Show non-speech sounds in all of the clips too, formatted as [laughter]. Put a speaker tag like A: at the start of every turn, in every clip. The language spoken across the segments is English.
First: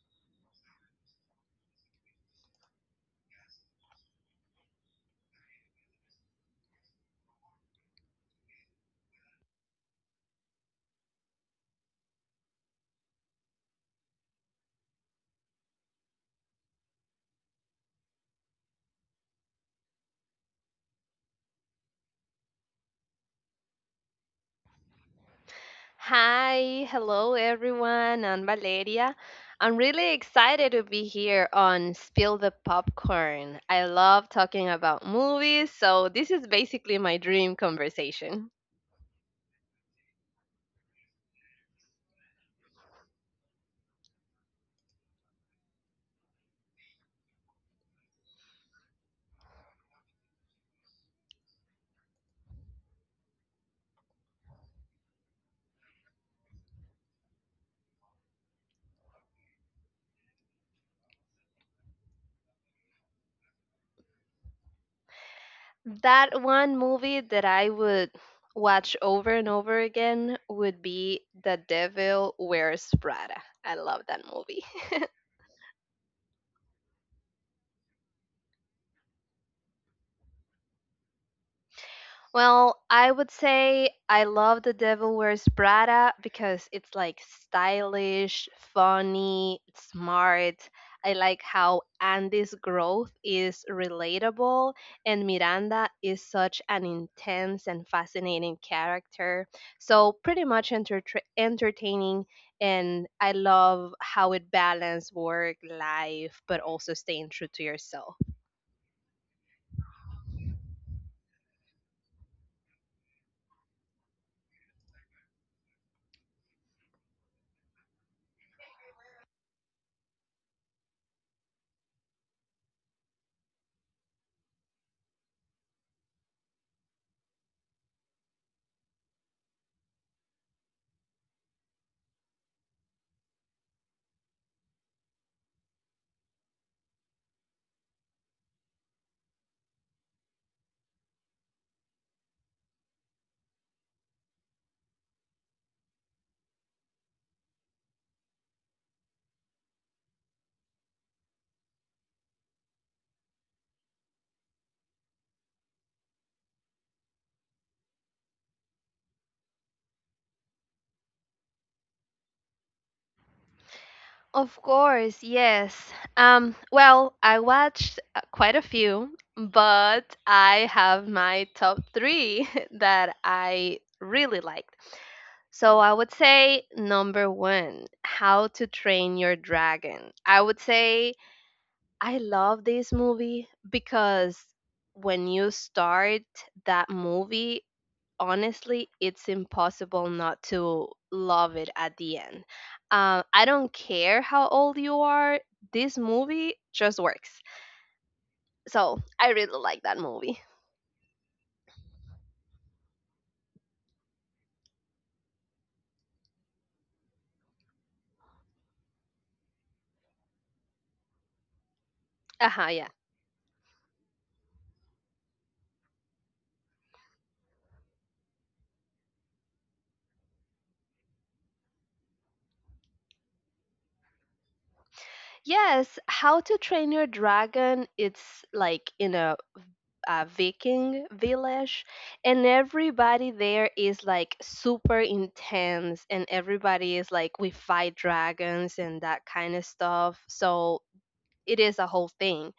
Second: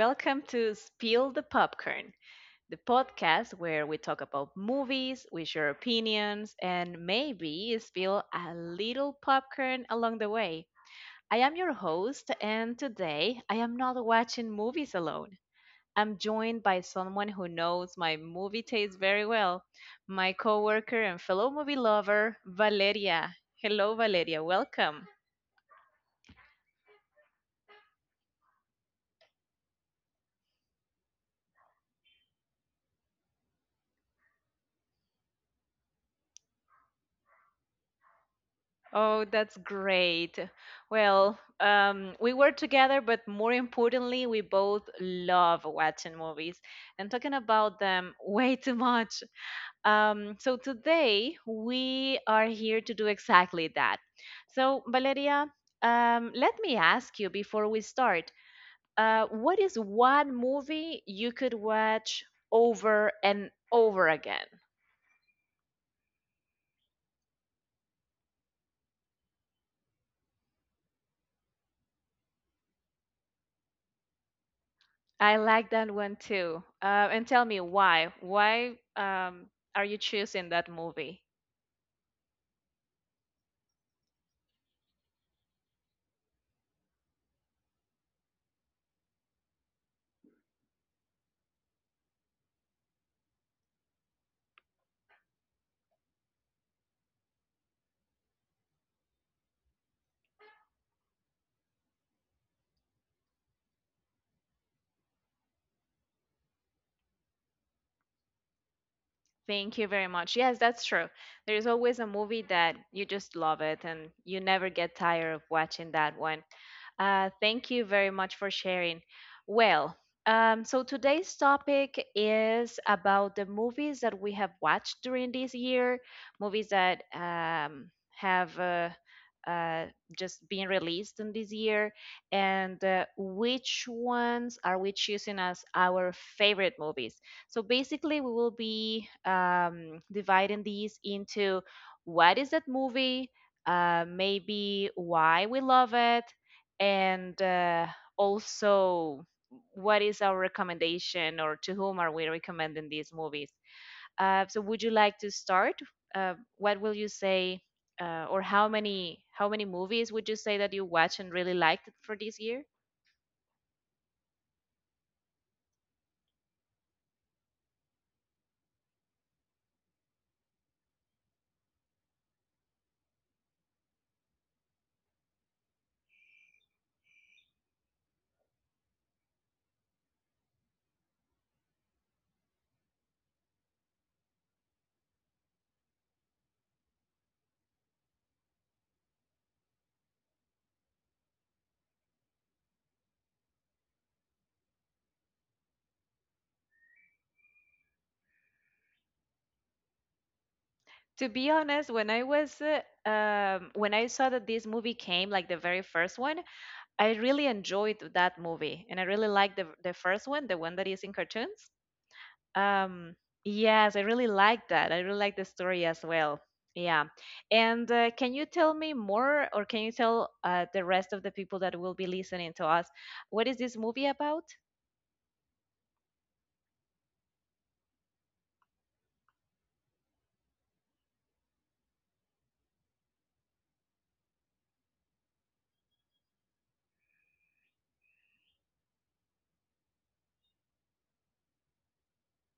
A: welcome to Spill the Popcorn, the podcast where we talk about movies, we share opinions, and maybe spill a little popcorn along the way. I am your host, and today I am not watching movies alone. I'm joined by someone who knows my movie taste very well, my coworker and fellow movie lover, Valeria. Hello, Valeria. Welcome.
B: Hi, hello everyone. I'm Valeria. I'm really excited to be here on Spill the Popcorn. I love talking about movies, so this is basically my dream conversation.
A: Oh, that's great. Well, we were together, but more importantly, we both love watching movies and talking about them [laughs] way too much. So today we are here to do exactly that. So, Valeria, let me ask you before we start, what is one movie you could watch over and over again?
B: That one movie that I would watch over and over again would be The Devil Wears Prada. I love that movie.
A: I like that one too. And tell me why? Why um, are you choosing that movie?
B: Well, I would say I love The Devil Wears Prada because it's like stylish, funny, smart. I like how Andy's growth is relatable and Miranda is such an intense and fascinating character. So, pretty much entertaining, and I love how it balances work, life, but also staying true to yourself.
A: Thank you very much. Yes, that's true. There's always a movie that you just love it and you never get tired of watching that one. Thank you very much for sharing. Well, So today's topic is about the movies that we have watched during this year, movies that have uh, just been released in this year, and which ones are we choosing as our favorite movies? So basically, we will be dividing these into what is that movie, maybe why we love it, and also what is our recommendation or to whom are we recommending these movies. So would you like to start? What will you say, or how many movies would you say that you watched and really liked for this year?
B: Of course, yes. Well, I watched quite a few, but I have my top three [laughs] that I really liked. So I would say number one, How to Train Your Dragon. I would say I love this movie because when you start that movie, honestly, it's impossible not to love it at the end. I don't care how old you are, this movie just works. So I really like that movie.
A: To be honest, when I saw that this movie came, like the very first one, I really enjoyed that movie, and I really liked the first one, the one that is in cartoons.
B: Uh huh, yeah.
A: Um, yes, I really like that. I really like the story as well. Yeah. And can you tell me more, or can you tell the rest of the people that will be listening to us, what is this movie about?
B: Yes, How to Train Your Dragon, it's like in a Viking village, and everybody there is like super intense, and everybody is like, we fight dragons and that kind of stuff. So it is a whole thing.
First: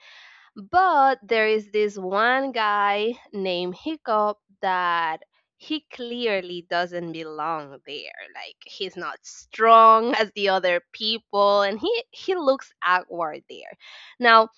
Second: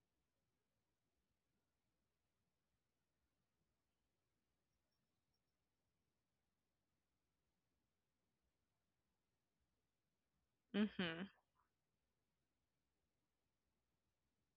B: But there is this one guy named Hiccup that he clearly doesn't belong there. Like he's not strong as the other
A: Mm-hmm.
B: people, and he looks awkward there. Now,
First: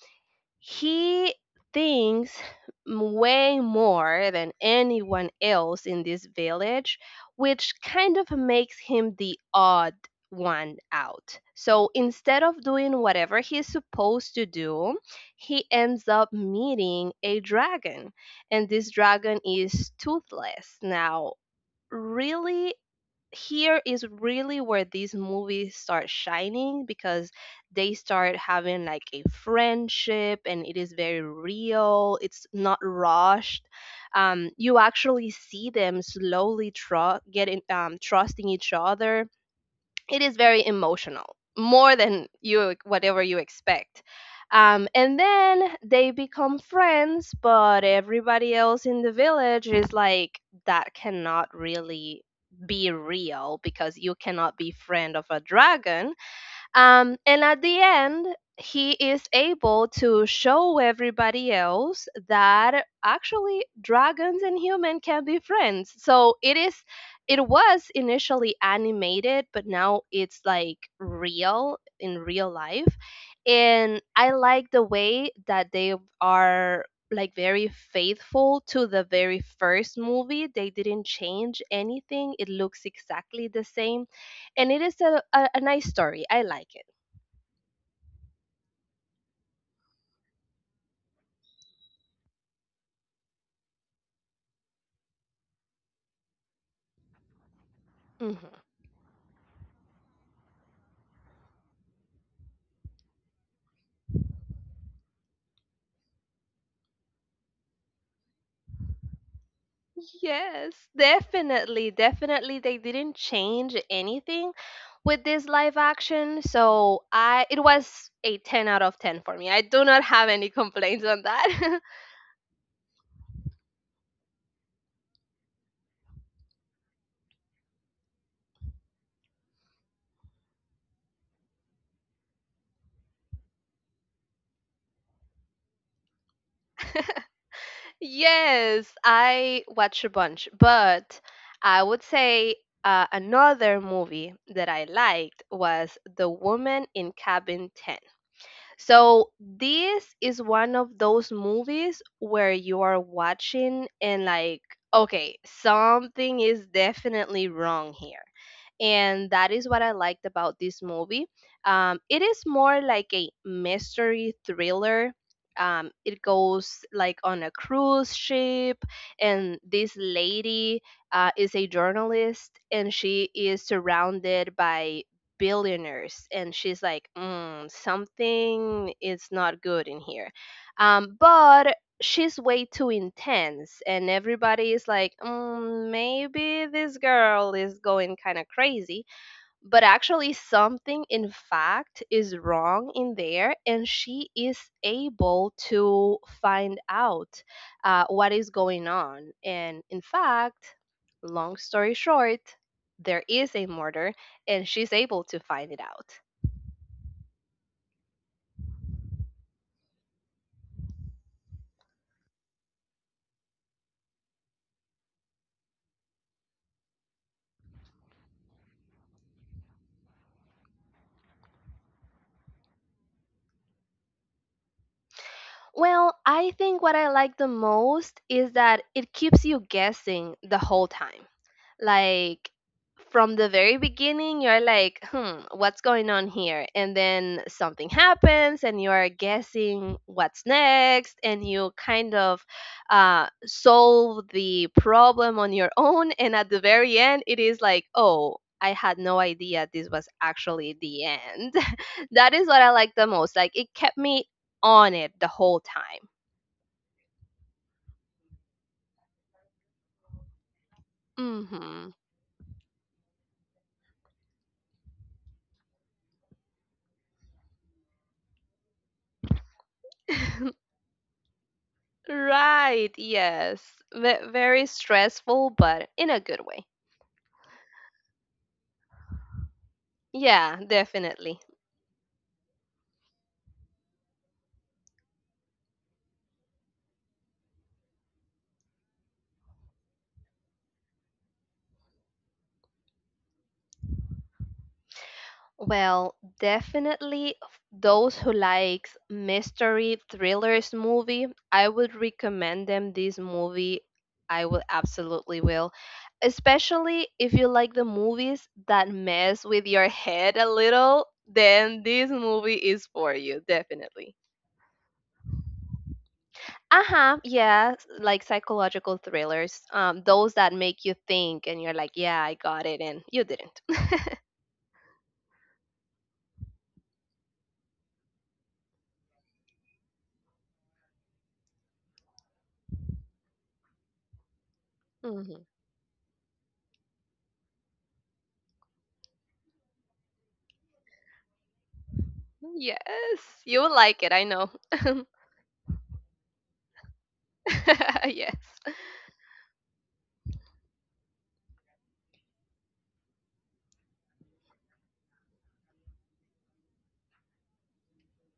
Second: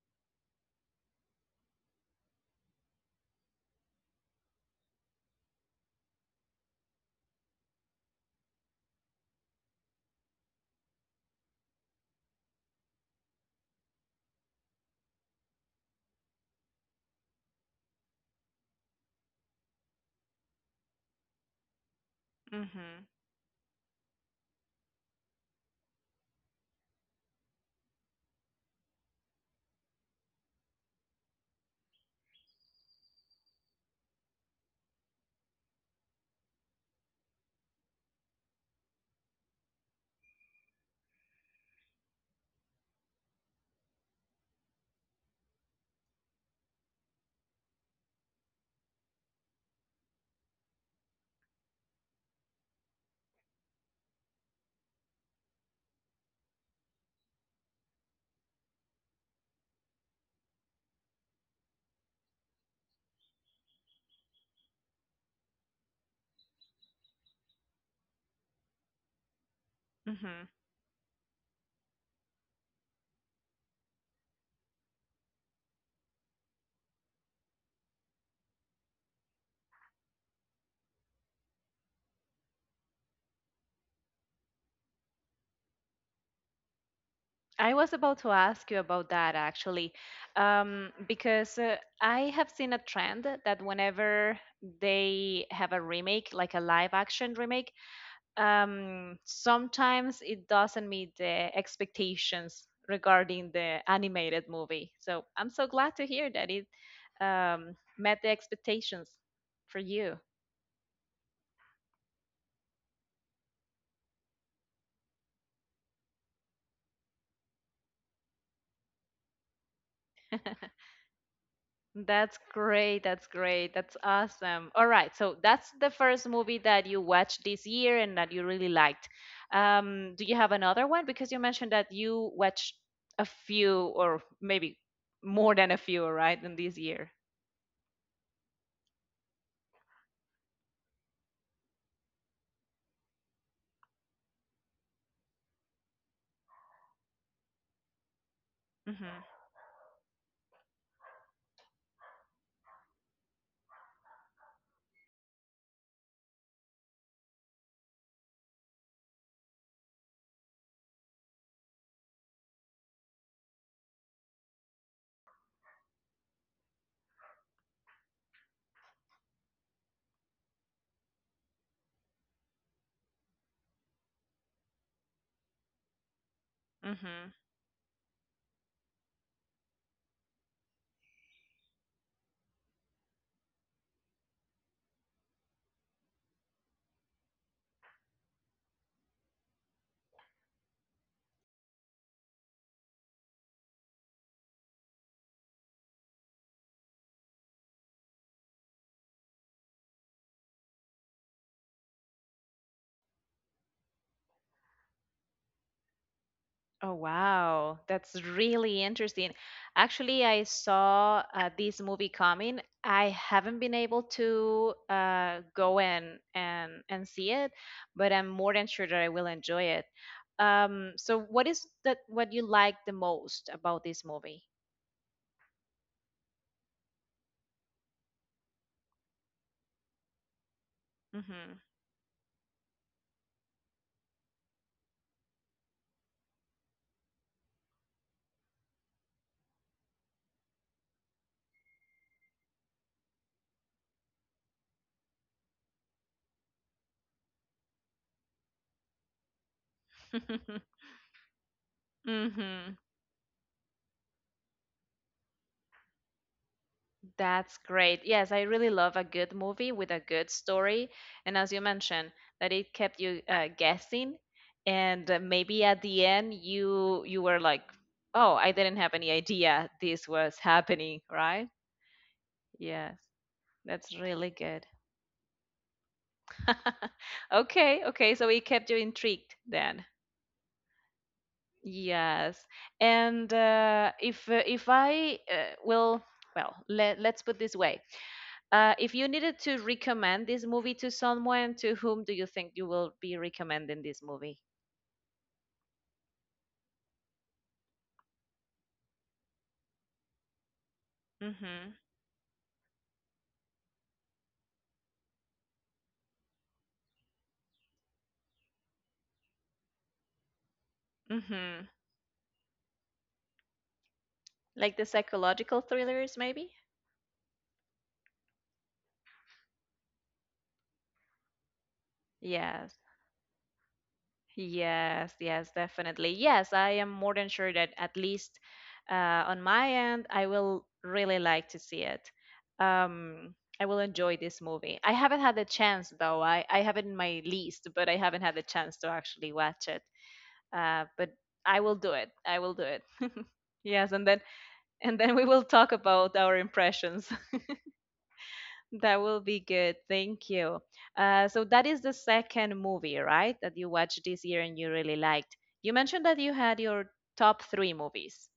B: he thinks way more than anyone else in this village, which kind of makes him the odd one out. So instead of doing whatever he's supposed to do, he ends up meeting a dragon, and this dragon is toothless. Now, really,
A: Mm-hmm.
B: here is really where these movies start shining because they start having like a friendship, and it is very real, it's not rushed. Um, you actually see them slowly tru- getting trusting each other. It is very emotional, more than you whatever you expect. Um, and then they become friends, but everybody else in the village is like, that cannot really be real because you cannot be friend of a dragon. Um, and at the end, he is able to show everybody else that actually dragons and humans can be friends. So it is, it was initially animated, but now it's
A: Mm-hmm.
B: like real in real life. And I like the way that they are like very faithful to the very first movie. They didn't change anything. It looks exactly the same, and it is a nice story. I like it.
A: I was about to ask you about that actually, because I have seen a trend that whenever they have a remake, like a live action remake,
B: Mhm.
A: sometimes it doesn't meet the expectations regarding the animated movie. So I'm so glad to hear that it met the expectations for you.
B: Yes, definitely. Definitely they didn't change anything with this live action. So I it was a 10 out of 10 for me. I do not have any complaints on that. [laughs]
A: That's great. That's great. That's awesome. All right. So that's the first movie that you watched this year and that you really liked. Do you have another one? Because you mentioned that you watched a few or maybe more than a few, right, in this year.
B: Yes, I watch a bunch, but I would say another movie that I liked was The Woman in Cabin.
A: Mm-hmm.
B: So this is one of those movies where you are watching and like, okay, something is definitely wrong here. And that is what I liked about this movie. It is more like a mystery thriller. It goes like on a cruise ship, and this lady is a journalist, and she is surrounded by billionaires, and she's like,
A: Mm-hmm.
B: mm, something is not good in here. Um, but she's way too intense, and everybody is like, mm, maybe this girl is going kind of crazy. But actually something in fact is wrong in there, and she is able to find out what is going on. And in fact, long story short, there is a murder, and she's able to find it out.
A: Oh, wow. That's really interesting. Actually, I saw this movie coming. I haven't been able to go in and see it, but I'm more than sure that I will enjoy it. So what is that what you like the most about this movie?
B: Well, I think what I like the most is that it keeps you guessing the whole time. Like from the very beginning, you're like, hmm, what's going on here? And then something happens, and you are guessing what's next, and you kind of solve the problem on your own. And at the very end, it is like, oh, I had no idea this was
A: Mm-hmm.
B: actually the end.
A: [laughs]
B: [laughs] That is what I
A: Mm-hmm.
B: like the most. Like it kept me on it the whole time.
A: That's great. Yes, I really love a good movie with a good story. And as you
B: Mm
A: mentioned, that it kept you guessing, and maybe at the end you were like, "Oh, I didn't have any idea this was
B: hmm. [laughs]
A: happening," right?
B: Right,
A: Yes,
B: yes.
A: that's
B: Ve
A: really good.
B: very stressful, but in a good way.
A: [laughs] Okay, okay, so it kept you intrigued then.
B: Yeah, definitely.
A: Yes. And if if I will, well, let's put this way. If you needed to recommend this movie to someone, to whom do you think you will be recommending this movie?
B: Well, definitely those who likes mystery thrillers movie, I
A: Mhm.
B: would recommend them this movie. I will absolutely will. Especially if you like the movies that mess with your head a little,
A: Mhm.
B: then this movie is for you, definitely.
A: Like the psychological thrillers maybe?
B: Uh-huh, yeah, like psychological thrillers, those that make you think, and you're like, yeah, I got
A: Yes,
B: it, and you didn't.
A: yes, yes, definitely. Yes, I am more than sure that at least on my end, I will really like to see it. Um, I will enjoy this movie. I
B: [laughs]
A: haven't had
B: Hmm.
A: the chance though. I have it in my list, but I haven't had the chance to actually watch it. But I will do it. I will do
B: Yes,
A: it. [laughs]
B: you will
A: Yes,
B: like
A: and
B: it,
A: then
B: I know.
A: and then we will talk about our impressions.
B: [laughs] Yes.
A: [laughs] That will be good. Thank you. So that is the second movie, right? That you watched this year and you really liked. You mentioned that you had your top three movies.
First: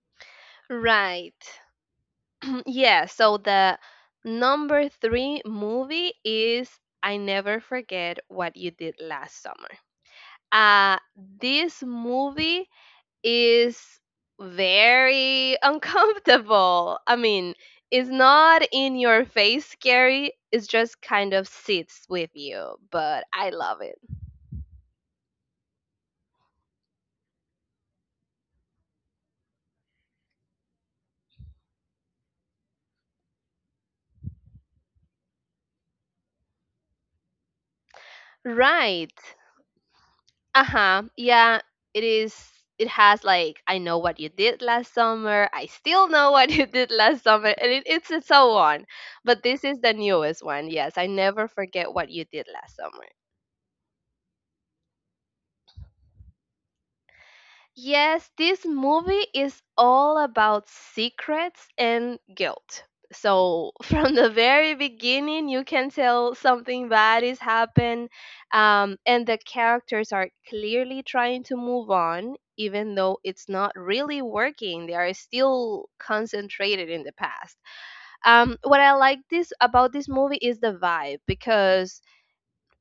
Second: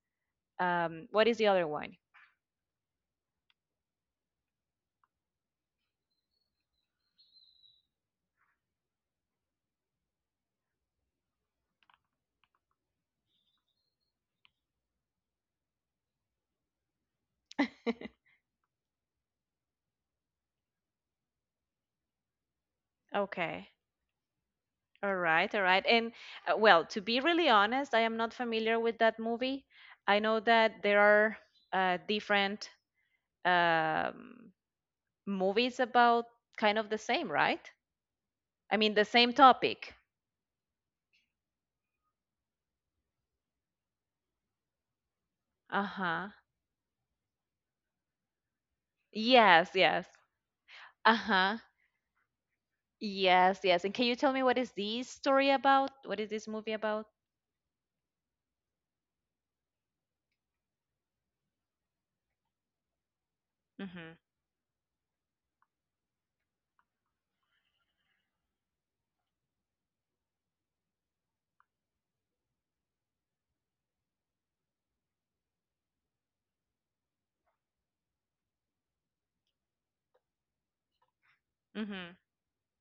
A: What is
B: Right.
A: the other one?
B: [clears throat] Yeah, so the number three movie is I Never Forget What You Did Last Summer. Uh, this movie is very uncomfortable. I mean, it's not in your face scary, it's just kind of sits with you, but I
A: Okay.
B: love it.
A: All right, all right. And well, to be really honest, I am not familiar with that movie. I know that there are different um, movies about kind of the same, right? I mean, the
B: Right.
A: same topic.
B: Uh-huh. Yeah, it is, it has like I know what you did last summer, I still
A: Uh-huh.
B: know what [laughs] you did last summer, and it's and so on. But this
A: Yes,
B: is the
A: yes.
B: newest one. Yes, I never
A: Uh-huh.
B: forget what you did last summer.
A: Yes, yes. And can you tell me what is this story about? What is this movie about?
B: Yes, this movie is all about secrets and guilt. So [laughs]
A: Mm-hmm.
B: from the very beginning, you can tell something bad is happened, and the characters are clearly trying to move on, even though it's not really working. They are still concentrated in the past. What I like this about this movie is the vibe, because
A: Mm-hmm.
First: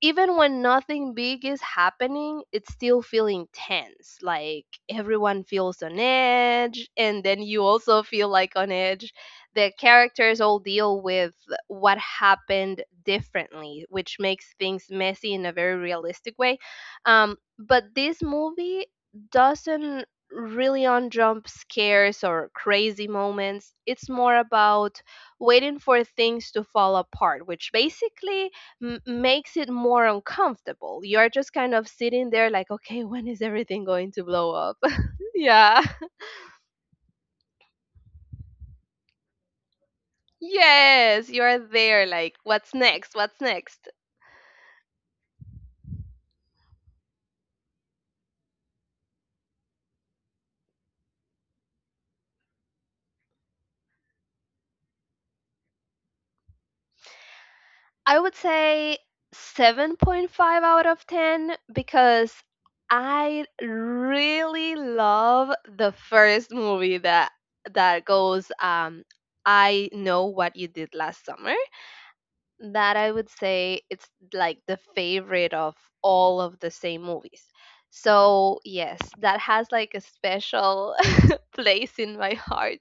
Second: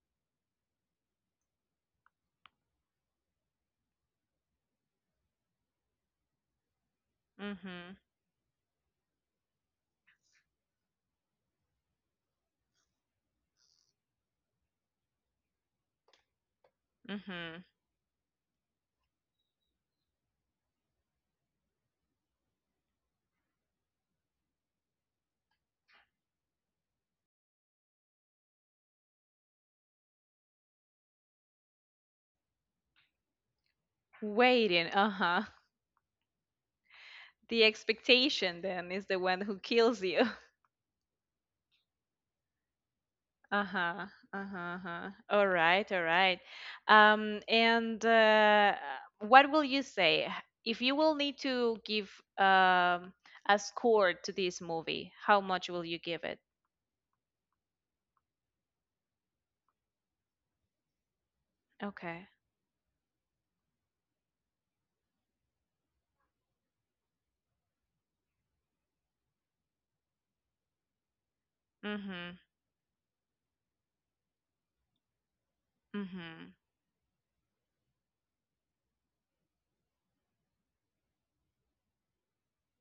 B: even when nothing big is happening, it's still feeling tense. Like everyone feels on edge, and then you
A: Mm-hmm.
B: also feel like on edge. The characters all deal with what happened differently, which makes things messy in a very realistic way.
A: Mm-hmm.
B: But this movie doesn't really on jump scares or crazy moments. It's more about waiting for things to fall apart, which basically makes it more uncomfortable. You're just kind of sitting there like, okay, when is everything going to blow up?
A: Waiting.
B: [laughs]
A: Uh-huh.
B: Yeah. [laughs]
A: The expectation then is the one who kills you.
B: Yes, you're there like, what's next? What's next?
A: Uh-huh. Uh-huh. Uh-huh. All right, all right. And what will you say if you will need to give um a score to this movie? How much will you give it?
B: I would say 7.5 out of 10
A: Okay.
B: because I really love the first movie that goes, um, I know what you did last summer.
A: Mm-hmm.
B: That I would say it's like the favorite of all
A: Mm-hmm.
B: of the same movies. So, yes, that has like a special [laughs] place in my heart.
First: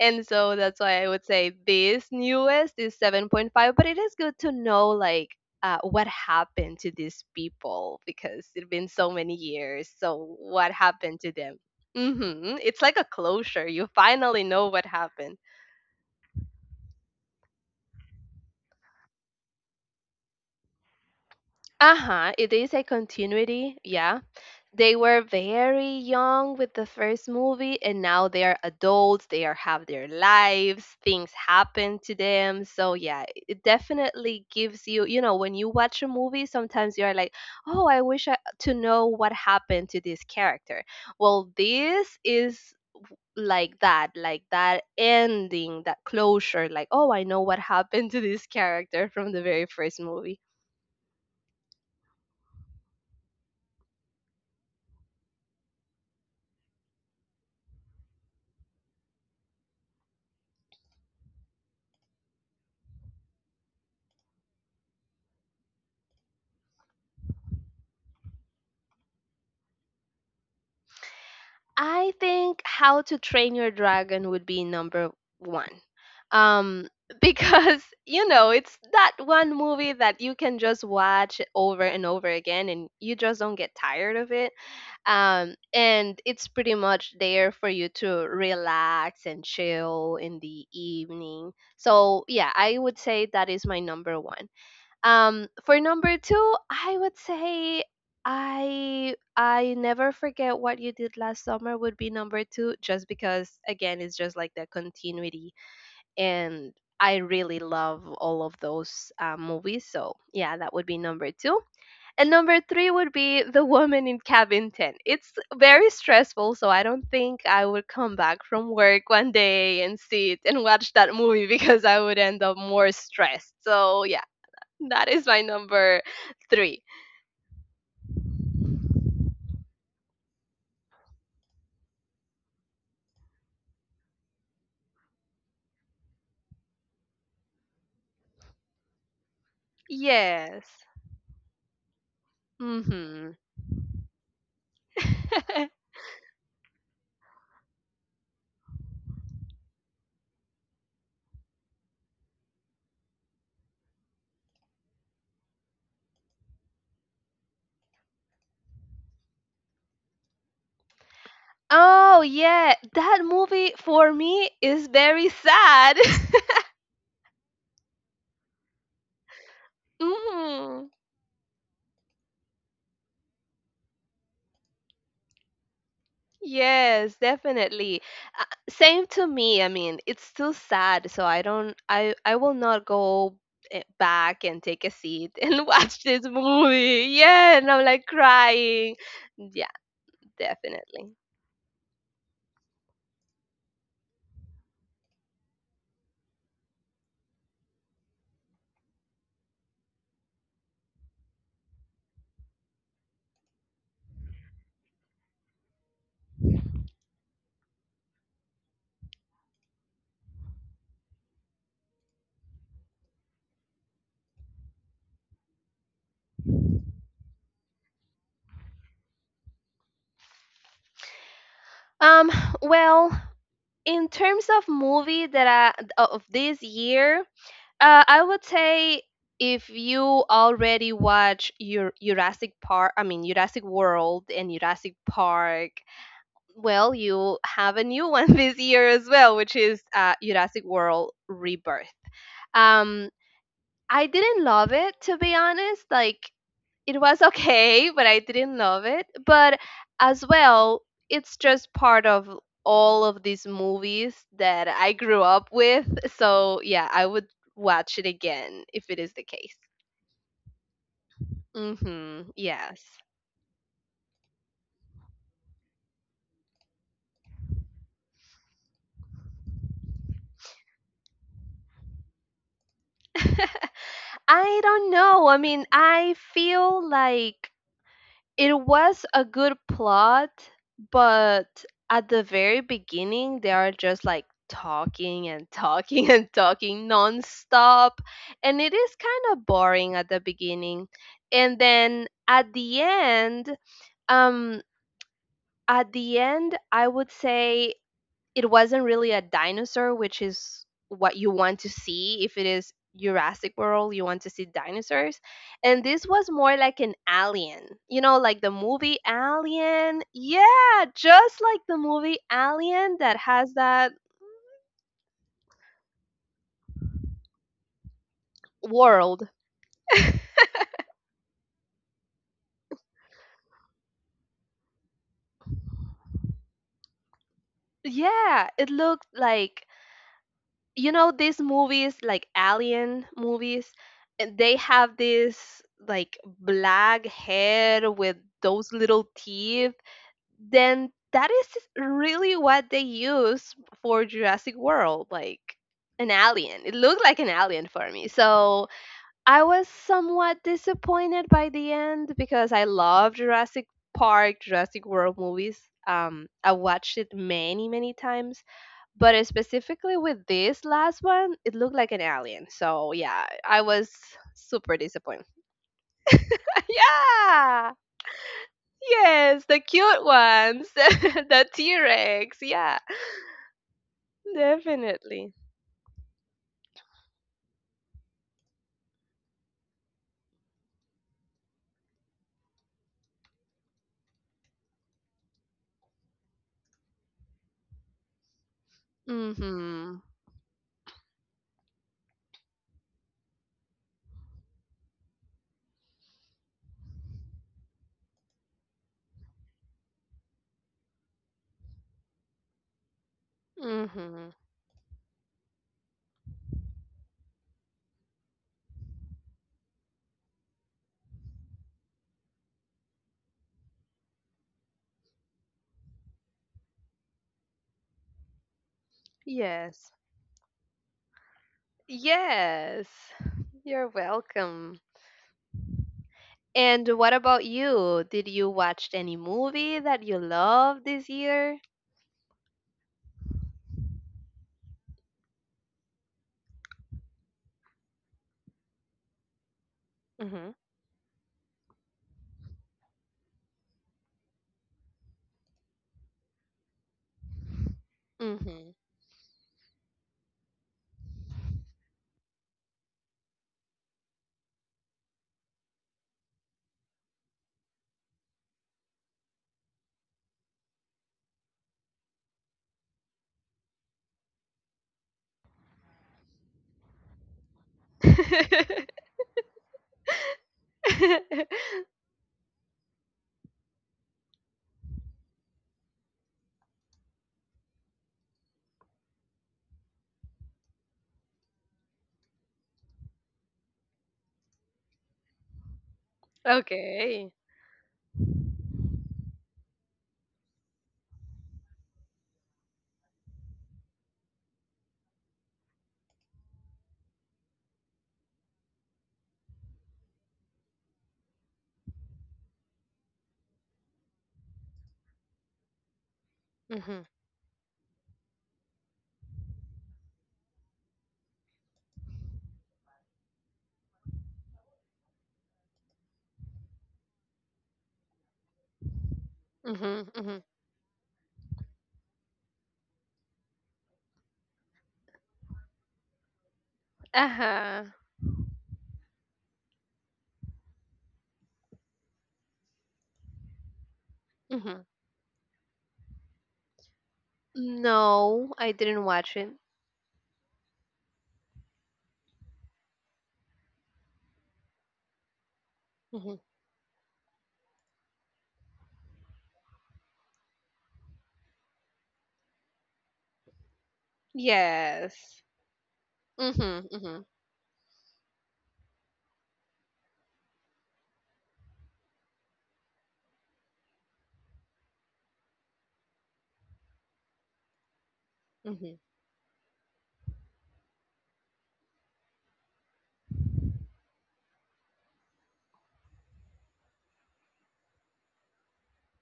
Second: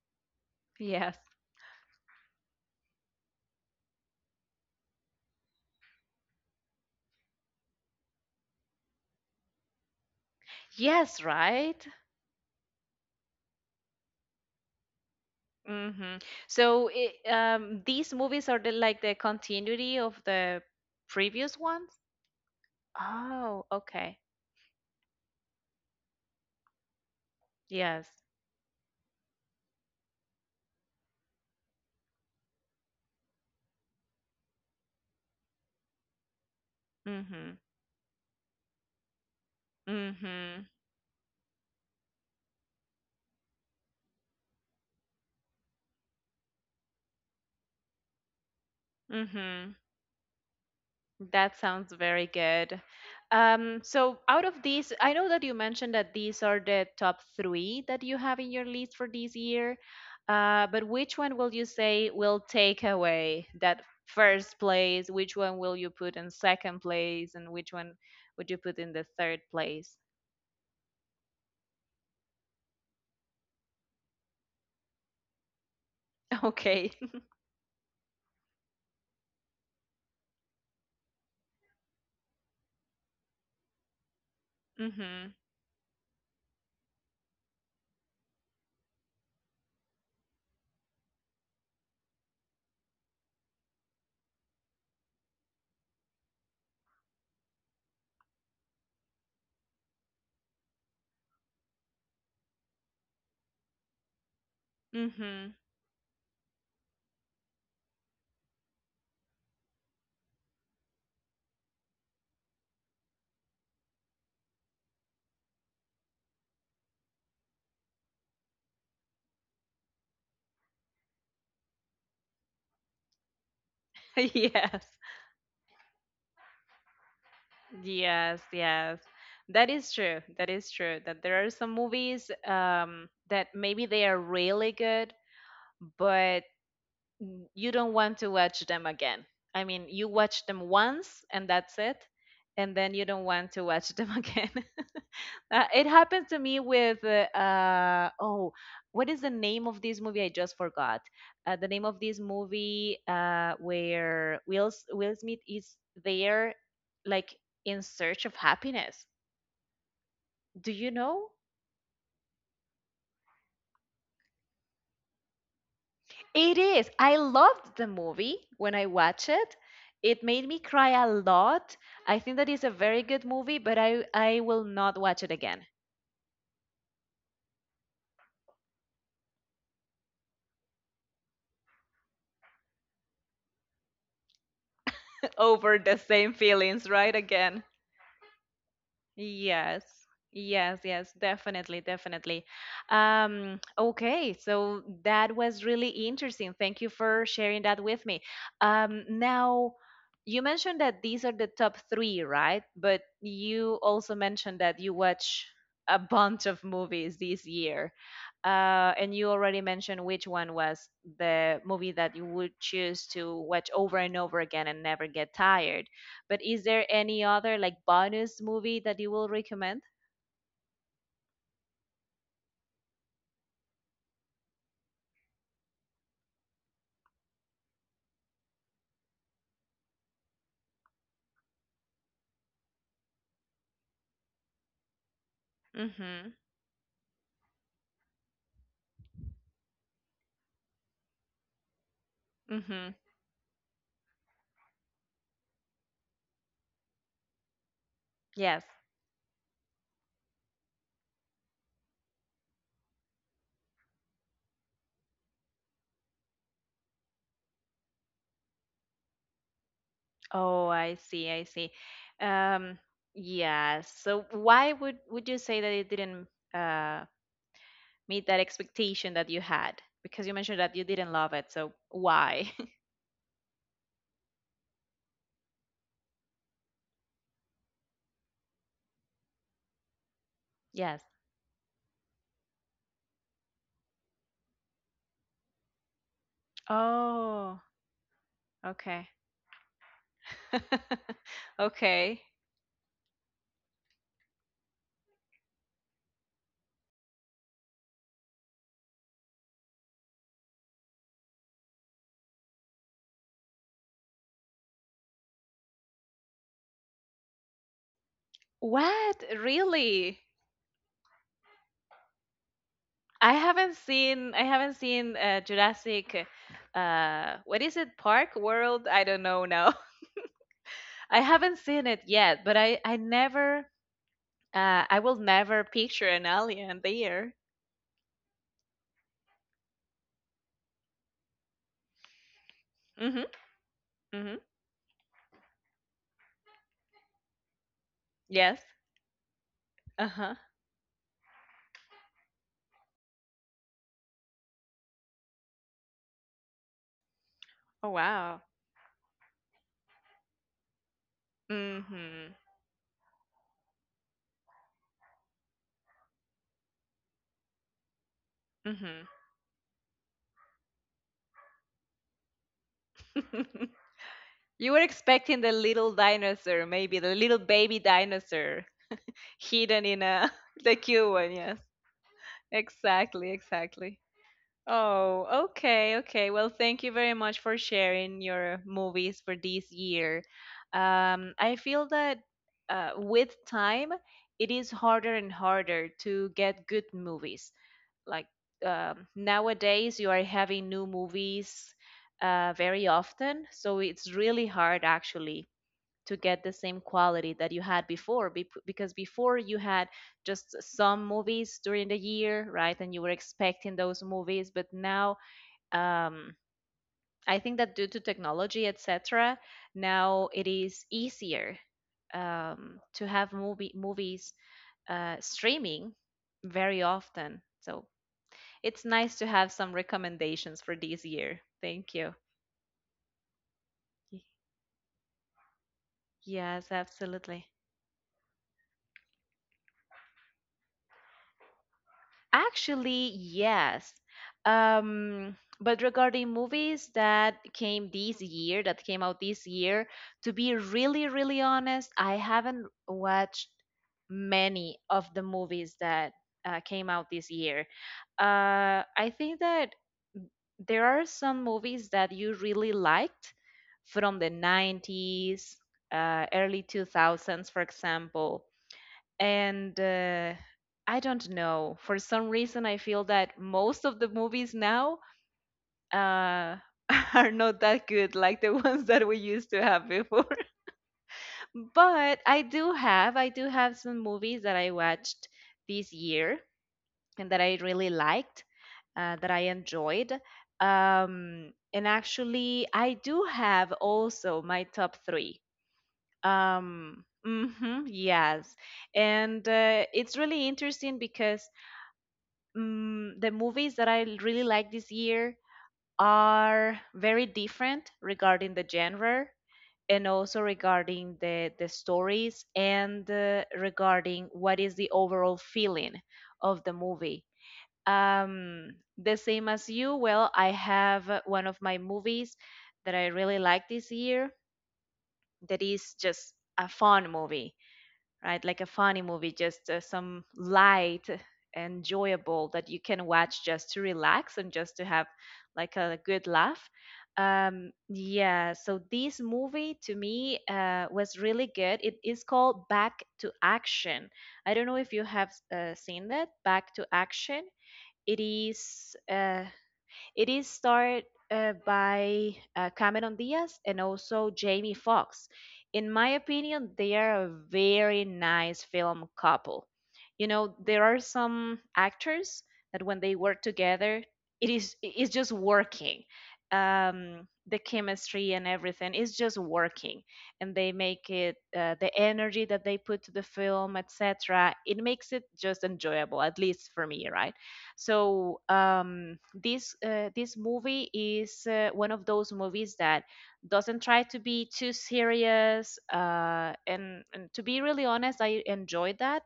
B: And so that's why I
A: Yes.
B: would say this newest is 7.5, but it is good to know like what happened to these people because it's been so many years. So, what happened
A: Yes,
B: to them?
A: right?
B: Hmm. It's like a closure. You finally know what happened.
A: Mm-hmm. So it, these movies are the, like the continuity of the previous ones?
B: Uh huh. It is a
A: Oh,
B: continuity.
A: okay.
B: Yeah, they were very young with the first movie, and
A: Yes.
B: now they are adults, they are have their lives, things happen to them. So yeah, it definitely gives you, you know, when you watch a movie sometimes you're like,
A: Mm-hmm.
B: oh, I wish I, to know what happened to this
A: Mm-hmm.
B: character. Well, this is like that, like that ending, that closure, like, oh, I know what happened to this character from the very
A: Mm-hmm.
B: first movie.
A: That sounds very good. So out of these, I know that you mentioned that these are the top three that you have in your list for this year. But which one will you say will take away that first place? Which one will you put in second place? And which one would you put in the third place?
B: I think How to Train Your Dragon would be number one.
A: [laughs]
B: Um,
A: Okay. [laughs]
B: because, [laughs] you know, it's that one movie that you can just watch over and over again, and you just don't get tired of it.
A: Mm-hmm.
B: And it's pretty much there for you to relax and chill in the evening. So, yeah, I would say that is my number one. For number two, I would say I never forget what you did last summer would be number two, just because again it's just like the
A: Mm-hmm.
B: continuity, and I really love all of those movies. So yeah, that would be number two, and number three would be The Woman in Cabin Ten. It's very stressful, so I don't think I would come back from work one day and see it and watch that movie [laughs] because I would end up more stressed. So yeah,
A: [laughs] Yes.
B: that is my number three.
A: Yes, yes. That is true. That is true. That there are some movies that maybe they are really good, but you don't want to watch them again. I mean, you watch
B: Yes.
A: them once and that's it, and then you don't
B: Hmm.
A: want to watch them [laughs] again. It
B: [laughs]
A: happens to me with oh, what is the name of this movie? I just forgot. The name of this movie where Will Smith is there, like in search of happiness. Do you know?
B: Oh, yeah. That movie for me is very sad.
A: It is. I loved the movie when I watched it.
B: [laughs]
A: It made me cry
B: Hmm.
A: a lot. I think that is a very good movie, but I will not watch it again.
B: Yes, definitely. Uh, same to me. I mean, it's still sad, so I don't, I will not go back and take a
A: [laughs]
B: seat [laughs] and
A: Over the
B: watch this
A: same feelings,
B: movie.
A: right?
B: Yeah,
A: Again.
B: and I'm like crying. Yeah,
A: Yes, yes, yes,
B: definitely.
A: definitely, definitely. Okay, so that was really interesting. Thank you for sharing that with me. Now, you mentioned that these are the top three, right? But you also mentioned that you watch a bunch of movies this year. And you already mentioned which one was the movie that you would choose to watch over and over again and never get tired. But is there any other like bonus movie that you will recommend?
B: Um, well, in terms of movie that I of this year, I would say if you already watch your Jurassic Park, I mean Jurassic World and Jurassic Park,
A: Mhm.
B: well, you have a new one [laughs] this year as well, which is Jurassic World Rebirth.
A: Mhm.
B: Um, I didn't love it to be honest. Like it was okay, but I didn't
A: Yes.
B: love it. But as well, it's just part of all of these movies that I grew up with. So yeah, I would watch it again if it is the case.
A: Oh, I see. I see.
B: Mhm.
A: Um,
B: Yes.
A: yeah. So why would you say that it didn't uh meet that expectation that you had? Because you mentioned that you didn't love it. So why? [laughs]
B: [laughs] I don't know. I mean, I feel like it was a good plot,
A: Yes.
B: but at the very beginning, they are just like talking and talking [laughs] and talking
A: Oh,
B: nonstop. And it is
A: okay.
B: kind of boring at the beginning.
A: [laughs]
B: And then
A: Okay.
B: at the end, um, I would say it wasn't really a dinosaur, which is what you want to see if it is Jurassic World. You want to see dinosaurs. And this was more like an alien. You know, like the movie
A: What?
B: Alien.
A: Really?
B: Yeah, just like the movie Alien that
A: I
B: has
A: haven't
B: that
A: seen I haven't seen Jurassic what is it, Park? World? I don't
B: world.
A: know now. [laughs] I haven't seen it yet, but I never I will never picture an alien there.
B: Yeah, it looked like, you know, these movies like alien
A: Mhm.
B: movies, and
A: Mhm.
B: they have this like black head with
A: Yes.
B: those little teeth.
A: Uh-huh.
B: Then that is really what they use for Jurassic World, like an alien. It looked like an alien
A: Oh
B: for me.
A: wow.
B: So I was somewhat disappointed by the end
A: Mhm.
B: because I love Jurassic Park, Jurassic World movies. I watched it many, many times,
A: Mhm.
B: but specifically with this last one, it looked like an alien. So yeah, I
A: [laughs]
B: was
A: You were
B: super disappointed.
A: expecting the little dinosaur,
B: [laughs]
A: maybe the little
B: Yeah,
A: baby dinosaur
B: yes, the
A: hidden in
B: cute
A: a [laughs]
B: ones,
A: the
B: [laughs]
A: cute one,
B: the
A: yes.
B: T Rex. Yeah.
A: Exactly, exactly.
B: Definitely.
A: Oh, okay, okay. Well, thank you very much for sharing your movies for this year. I feel that with time, it is harder and harder to get good movies. Like nowadays,
B: Mhm.
A: you are having new movies very often, so it's really hard actually to get the same quality that you had before because before you had just some movies during the year, right? And you were expecting those
B: Mhm.
A: movies, but now um, I think that due to technology, etc., now it is easier to have movies streaming very often. So it's nice to have some
B: Yes.
A: recommendations for this year. Thank you.
B: Yes. You're welcome.
A: Yes,
B: And what
A: absolutely.
B: about you? Did you watch any movie that you love this year?
A: Actually, yes. But regarding movies that came this year, that came out this year, to be
B: Mhm.
A: really, really honest, I haven't watched many of the movies that came out this year.
B: Mhm.
A: I think that there are some movies that you really liked from the 90s, early 2000s, for example, and I don't know. For some reason, I feel that most of the movies now uh, [laughs] are not that good, like the [laughs] ones that
B: [laughs]
A: we used to have before. [laughs] But I do have some movies that I watched this year and that I really liked, that I enjoyed. And actually, I do have also my top three.
B: Okay.
A: Mhm, yes. And It's really interesting because the movies that I really like this year are very different regarding the genre and also regarding the stories and regarding what is the overall feeling of the
B: Mhm.
A: movie. Um, the same as you, well, I have one of my movies that I really like this year that is just a fun movie, right? Like a funny movie, just
B: Mhm.
A: some
B: Mhm.
A: light, enjoyable that you can watch just to relax and just to have like a good laugh.
B: Uh-huh.
A: Yeah, so this movie to me was really good. It is called Back to Action. I don't know
B: Mhm.
A: if you have seen that, Back to Action. It
B: No, I
A: is.
B: didn't watch it.
A: It is starred by Cameron Diaz and also Jamie Foxx. In my
B: Mhm.
A: opinion, they are a very nice film couple. You know, there are some actors that when they work together, it's just
B: Yes.
A: working.
B: Mhm. Mhm.
A: The chemistry and everything is just working, and they make it the energy that they put to the film, etc. It makes it just enjoyable, at least for me, right? So
B: Mhm.
A: this movie is one of those movies that doesn't try to be too serious. And to be really honest, I enjoyed that.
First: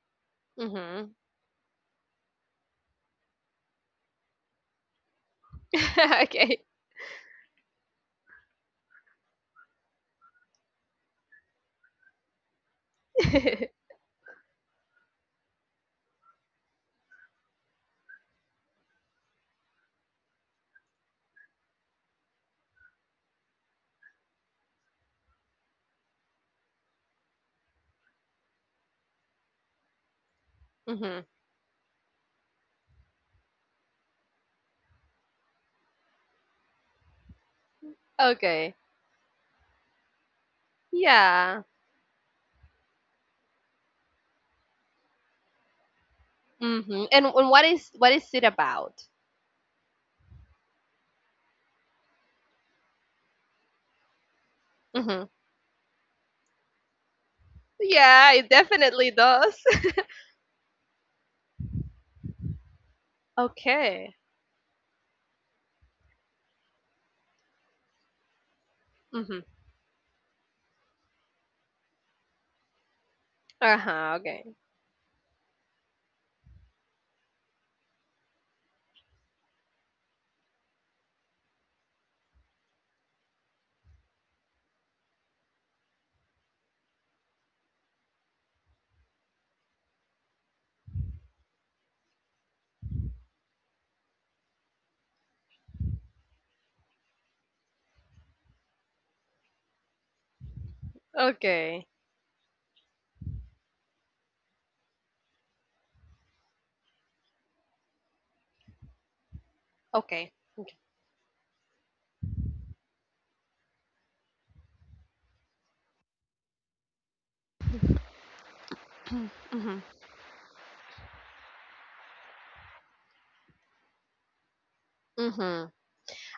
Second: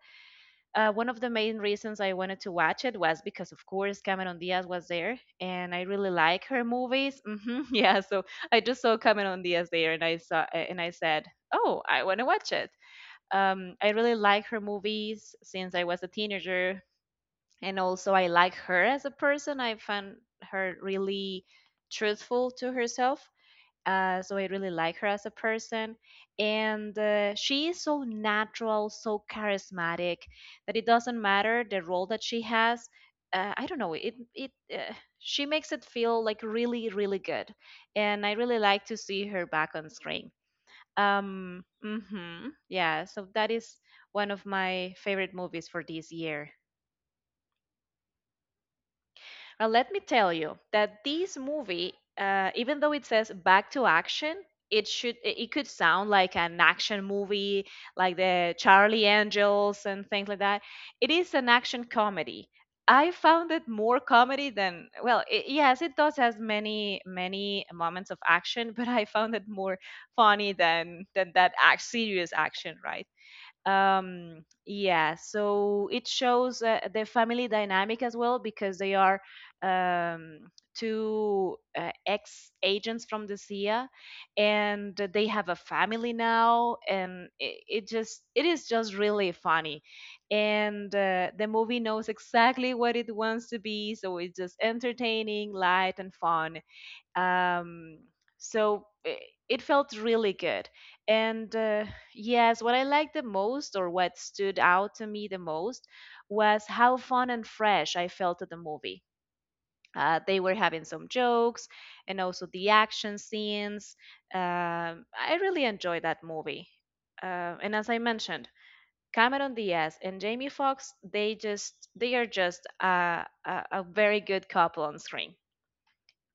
A: One
B: Mhm.
A: of the main reasons I wanted to watch it was because, of course, Cameron Diaz was there, and I really
B: [laughs]
A: like
B: Okay.
A: her movies. Hmm, [laughs] yeah, so I just saw Cameron Diaz there, and I saw and I said, "Oh, I want to watch it."
B: [laughs]
A: I really like her movies since I was a teenager, and also I like her as a person. I find her really truthful to herself. So I really like her as a person, and she is so natural, so charismatic that it doesn't
B: Mhm.
A: matter the role that she has. I don't know. It She makes it feel like really really good, and I really
B: Okay.
A: like to see her back on screen.
B: Yeah.
A: Yeah. So that is one of my favorite movies for this year.
B: Mhm. And what is it about?
A: Now, let me tell you that this movie, even though it says back to action, it should
B: Mhm.
A: it it could sound like an action movie, like
B: Yeah, it
A: the Charlie
B: definitely does.
A: Angels
B: [laughs]
A: and things like that. It is an action comedy. I found it more
B: Okay.
A: comedy than well, it, yes, it does has many many moments of action, [laughs] but I found
B: Mhm.
A: it more funny than serious action, right?
B: Uh-huh. Okay.
A: Yeah so it shows the family dynamic as well because they are um two ex agents from the CIA, and they have a family now, and it is just really funny, and the movie knows exactly what it wants to be, so it's just entertaining, light, and fun. um, so it felt really good, and
B: Okay.
A: yes, what I liked the most or what stood out to me the most was how fun and fresh I felt at the movie.
B: Okay.
A: They were
B: Okay.
A: having some jokes and also the action scenes. I really enjoyed that movie. And as I mentioned, Cameron
B: Mhm.
A: Diaz and Jamie Foxx, they are just a very good couple on screen.
B: Mhm.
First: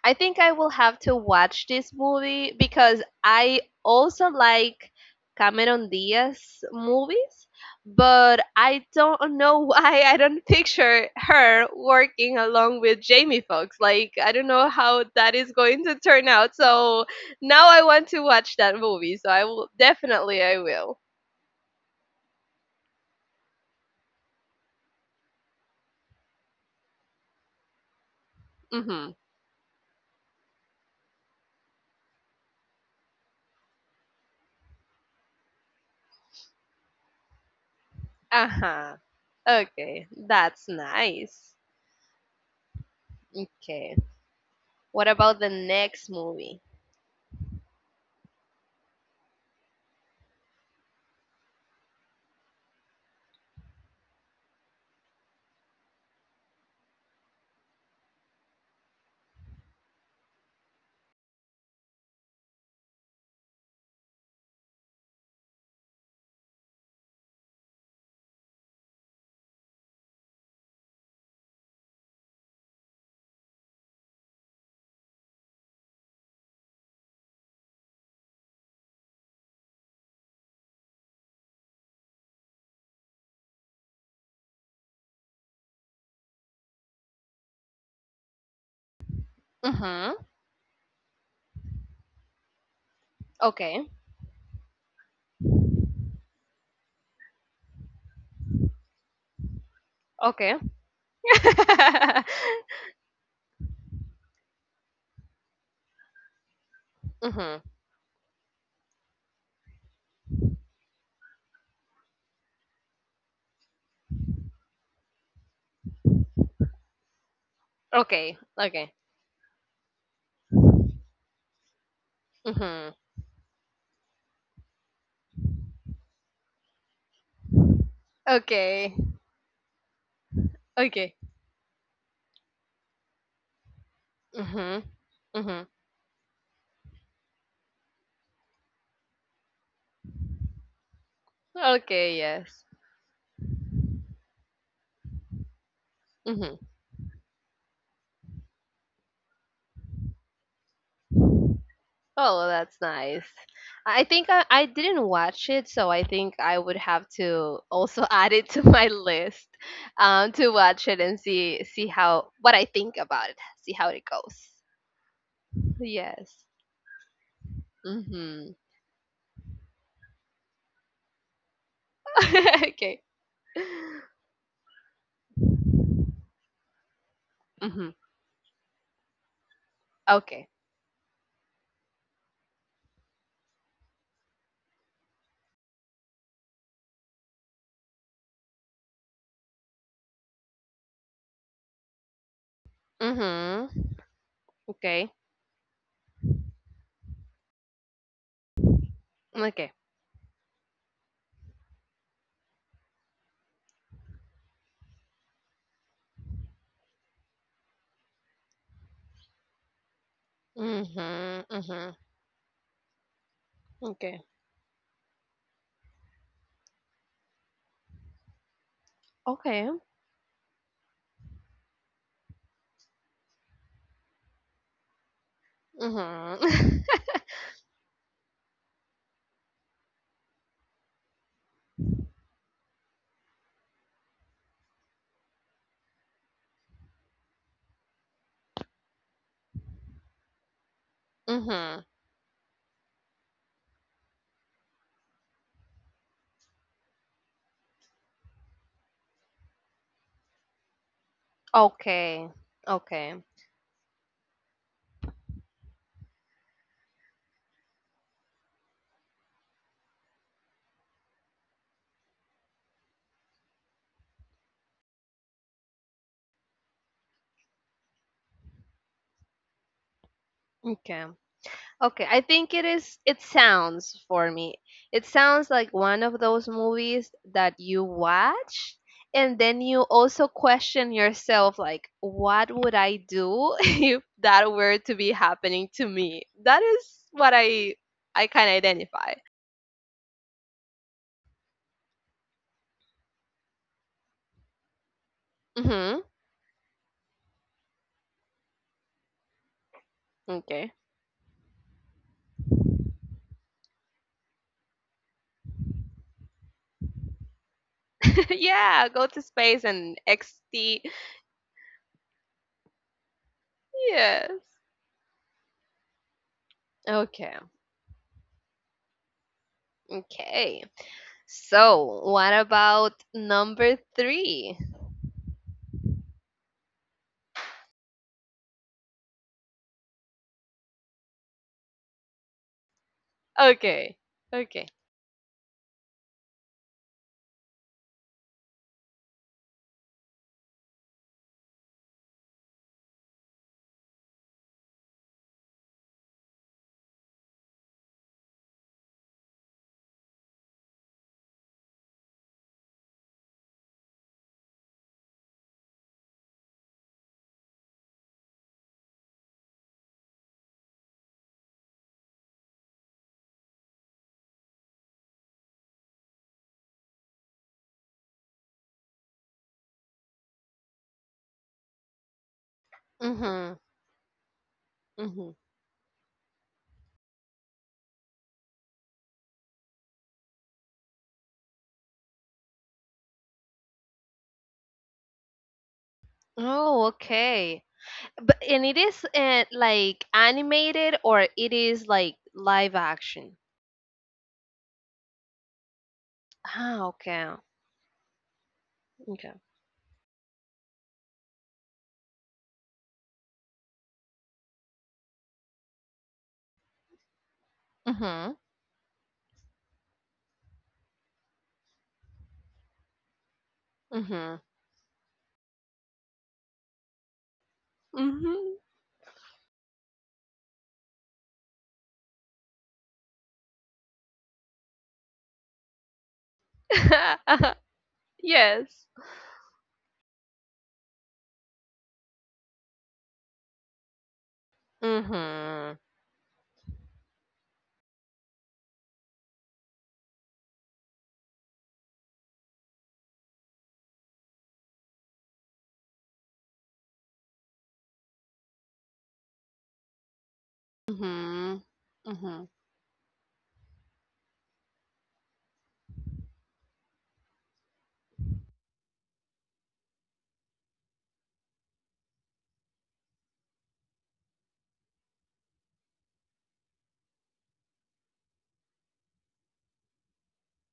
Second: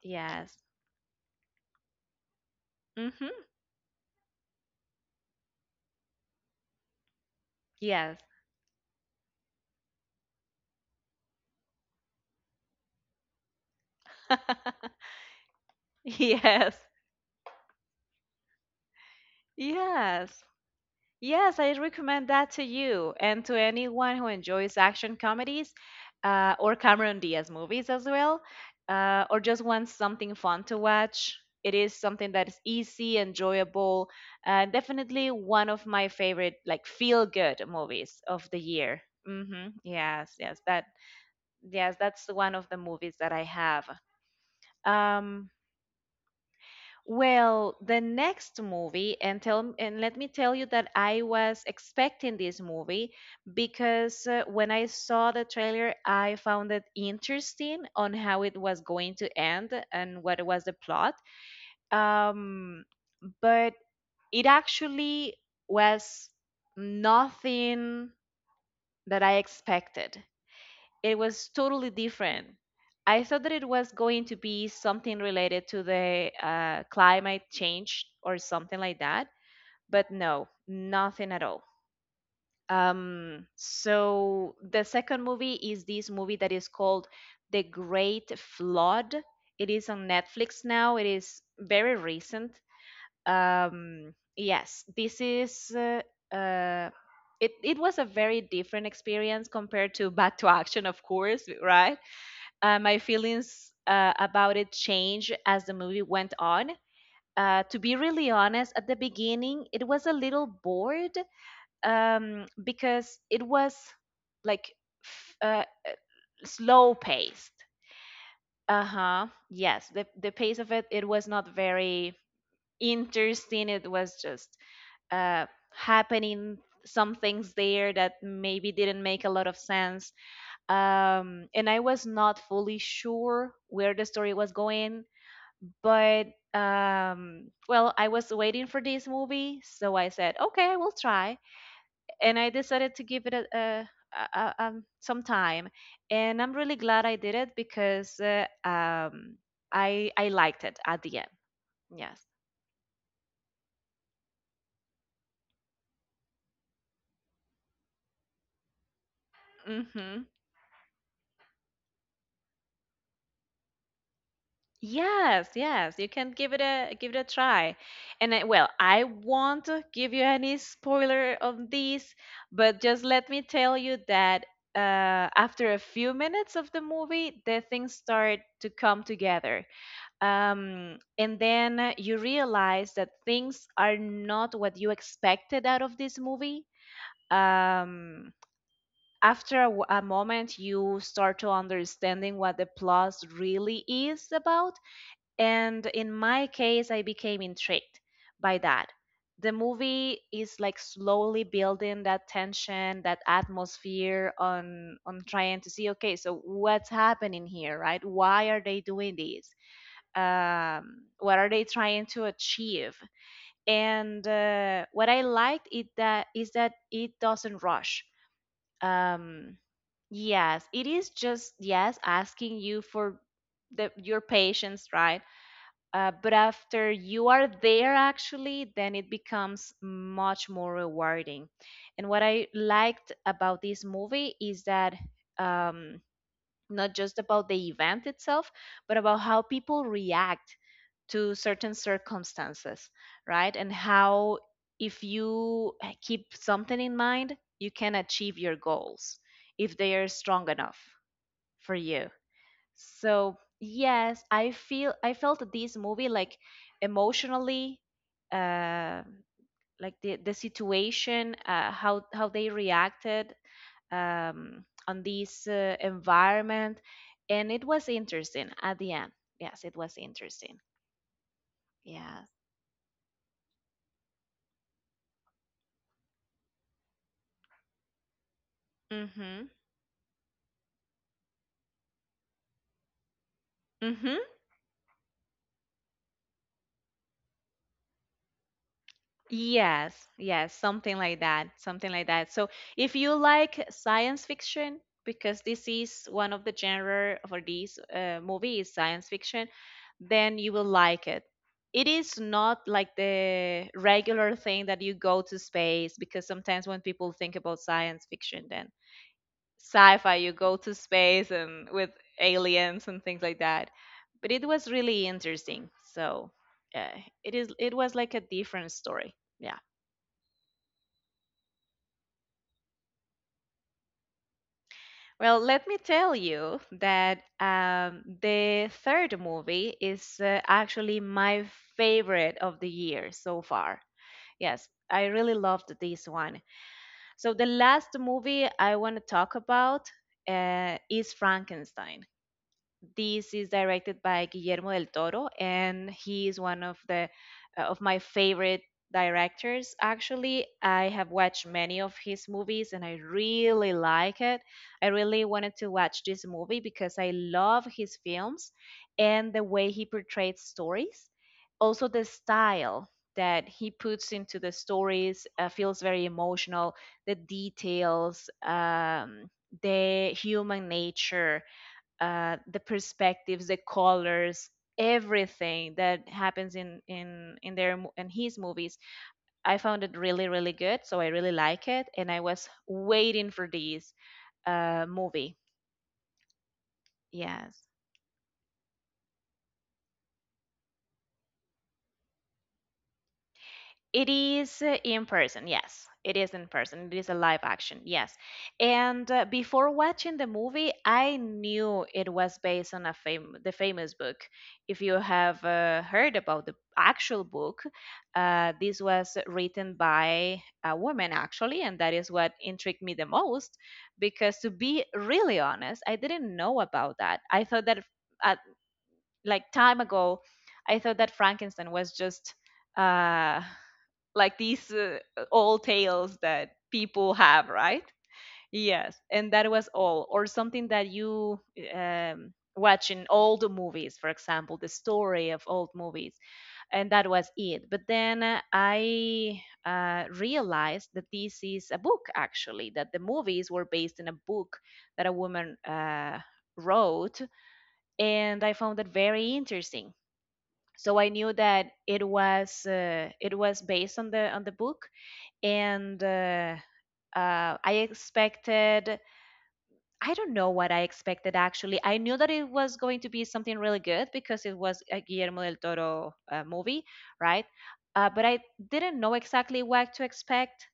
B: I think I
A: Yes.
B: will have to watch this movie because
A: Hmm.
B: I also like Cameron Diaz movies,
A: Yes.
B: but I don't know [laughs] why I don't picture her working along with Jamie Foxx. Like I don't know how
A: [laughs]
B: that is going to turn out.
A: Yes,
B: So now I want to watch that movie. So I will,
A: yes,
B: definitely I will.
A: yes. I recommend that to you and to anyone who enjoys action comedies, or Cameron Diaz movies as well,
B: Mhm.
A: or just wants something fun to watch. It is something that is easy, enjoyable, and definitely one of my favorite, like feel-good movies of the
B: Uh-huh.
A: year. Hmm.
B: Okay,
A: Yes, yes,
B: that's nice.
A: yes, that's one of the movies that I have.
B: Okay. What about the
A: Um,
B: next movie?
A: Well, the next movie, and tell and let me tell you that I was expecting this movie because when I saw the trailer, I found it interesting on how it was going to end and what was the plot. Um, but it actually was nothing that I expected. It was totally different. I thought that it was going to be something related to the climate change or something like that, but no, nothing at all. So the second movie is this movie that is called The Great Flood. It is on
B: Mhm.
A: Netflix now. It is very recent.
B: Okay.
A: Um, yes, this is uh, uh, it was a very different experience compared to Back to
B: Okay.
A: Action, of course,
B: [laughs]
A: right? My feelings about it changed as the movie went on.
B: Mhm.
A: To be really honest, at the beginning, it was a little bored, because it was like f- uh, slow paced.
B: Okay.
A: Uh
B: Okay.
A: huh. Yes, the pace of it was not very
B: Mhm.
A: interesting. It was just uh, happening. Some things there that maybe
B: Okay.
A: didn't make a lot of sense.
B: Okay.
A: And I was not fully sure where the story was
B: Mhm.
A: going.
B: Mhm.
A: But well, I was waiting for this movie, so I said, okay, I will try,
B: Okay.
A: and I
B: Yes.
A: decided to give it a some time, and I'm
B: Mhm.
A: really glad I did it because I liked it at the end. Yes.
B: Oh, well, that's nice. I think I didn't watch it, so I think I would have to also [laughs] add it to my list,
A: Hmm.
B: to watch it and see how what I think about it, see how it goes.
A: Yes, yes, you can
B: Yes.
A: give it a try. And I,
B: Mhm.
A: well, I won't give you any spoiler on this, but just
B: [laughs] Okay.
A: let me tell you that after a few minutes of the movie, the things
B: Mhm.
A: start to come together.
B: Okay.
A: And then you realize that things are not what you expected out of this movie. Um, After a moment, you start to understanding what the plot
B: Mhm.
A: really is about,
B: Okay.
A: and in my case, I became intrigued by that. The
B: Okay.
A: movie is like slowly building that tension, that atmosphere on trying to see, okay, so what's happening here, right? Why are they doing this? What
B: Mhm,
A: are they
B: mhm.
A: trying to achieve?
B: Okay.
A: And What I liked it that is that it doesn't rush. Um,
B: Okay.
A: yes, it is just yes asking you for the your patience, right? But
B: Mhm.
A: after you are there, actually, then it becomes much more rewarding. And what I liked about this movie is that, um, not just about the event itself, but about how people react
B: [laughs]
A: to certain
B: Mhm.
A: circumstances, right? And how if you keep something in mind, you can achieve your goals if they are strong enough for you.
B: Okay. Okay.
A: So yes, I felt this movie like emotionally, uh, like the situation, how they reacted on this environment, and it was interesting at the end. Yes, it was interesting.
B: Okay. Okay, I
A: Yeah.
B: think it sounds for me. It sounds like one of those movies that you watch and
A: Mhm.
B: then you also question yourself like what would I do [laughs] if
A: Mhm.
B: that were to be happening to me? That is what I can identify.
A: Yes, yes, something like that, something like that. So, if you like science fiction, because this
B: Mhm.
A: is one of the genre for these movie is science fiction, then you will
B: Okay.
A: like it. It is not like the regular thing that you go to space, because sometimes when people think about science
B: [laughs]
A: fiction, then
B: Yeah, go to space and
A: sci-fi, you go to
B: XT.
A: space and with aliens and things like that.
B: Yes.
A: But it was really interesting. So, uh,
B: Okay.
A: it was like a different story. Yeah.
B: Okay. So, what about number three?
A: Well, let me tell you that the third movie is actually my favorite of the year so far.
B: Okay. Okay.
A: Yes, I really loved this one. So the last movie I want to talk about is Frankenstein. This is directed by Guillermo del Toro, and he is one of the of my favorite directors. Actually, I have watched many of his movies, and I really like it. I really wanted to watch this movie because I love his films and the way he portrays stories. Also, the style that he puts into the stories feels very emotional. The details, the human nature, the perspectives,
B: Mhm.
A: the colors,
B: Mhm.
A: everything that happens in his movies. I found it really really good, so I really like it, and I was waiting for this movie.
B: Oh,
A: Yes.
B: okay. But and it is like animated or it is like live action.
A: It is in person, yes. It is in
B: Ah,
A: person. It is a
B: okay.
A: live action, yes. And
B: Okay.
A: before watching the movie, I knew it was based on the famous book. If you have heard about the actual book,
B: Mhm.
A: this was written by a woman actually, and that is what intrigued me the most. Because
B: Mhm.
A: to be really honest, I didn't know about that. I thought that uh,
B: Mhm.
A: like time ago, I thought that Frankenstein was just. Uh, like these old tales that people have, right?
B: [laughs] Yes.
A: Yes, and that was all, or something that you watch in old movies, for example, the story of old
B: Mhm.
A: movies, and that was it. But then I realized that this is a book actually, that the movies were based in a book that a woman wrote, and I found that very interesting. So I knew
B: Mhm.
A: that
B: Mhm.
A: it was based on the book, and I expected. I don't know what I expected actually. I knew that it was going to be something really good because it was a Guillermo del Toro movie, right? But I didn't know exactly what to expect.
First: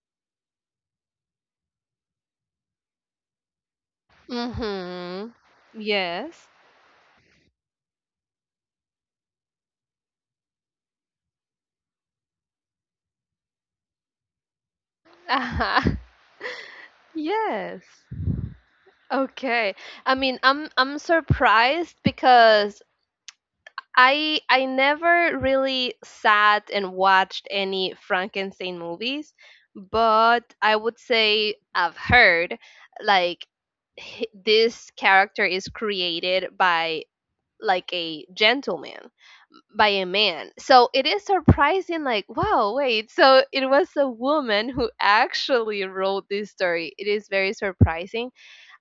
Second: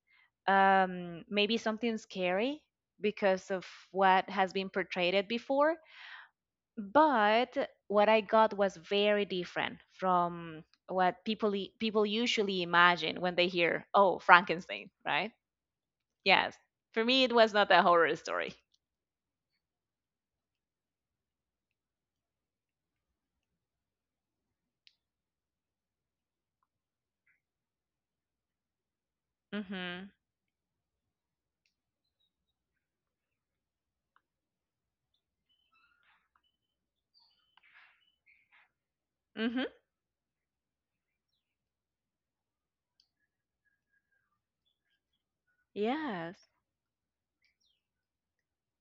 A: Maybe something scary because of what has been portrayed
B: Mhm.
A: before.
B: Yes.
A: But what I got was very different from what people usually imagine when they hear, "Oh, Frankenstein," right?
B: [laughs]
A: Yes. For me, it was not a
B: Yes.
A: horror story.
B: Okay. I mean, I'm surprised because I never really sat and watched any Frankenstein movies,
A: Mm-hmm.
B: but I would say I've heard like this character is created by like a gentleman,
A: Mm-hmm.
B: by a man. So it is surprising, like, wow, wait, so it was a woman who actually wrote this
A: Yes.
B: story. It is very surprising,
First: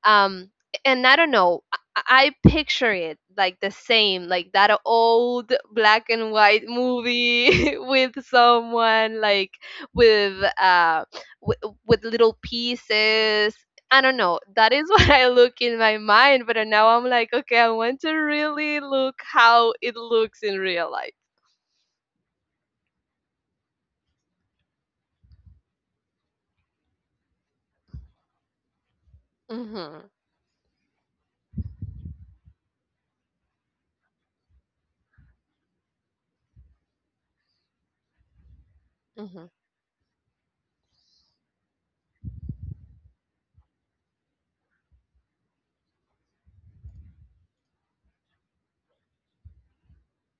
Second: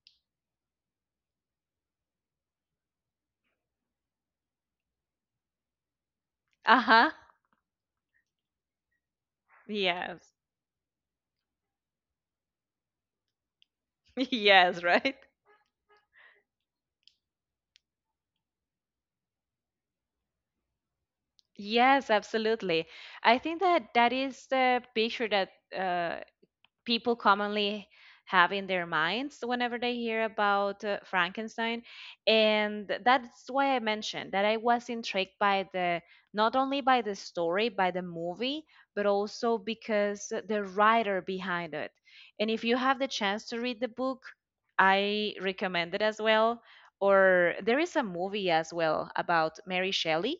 B: um and I don't know, I picture it like the same, like that old black and white
A: Uh-huh.
B: movie [laughs] with someone like
A: Yes. [laughs]
B: with with little pieces. I don't know, that
A: Yes,
B: is [laughs] what
A: right?
B: I look in my mind, but now I'm like, okay, I want to really look how it looks in real life.
A: Yes, absolutely. I think that that is the picture that uh, people commonly have in their minds whenever they
B: Mm-hmm,
A: hear about Frankenstein. And that's why I mentioned that I was intrigued by the not only by the story, by the movie, but
B: mm-hmm.
A: also because the writer behind it. And if you have the chance to read the book, I recommend it as well. Or there is a movie as well about Mary Shelley.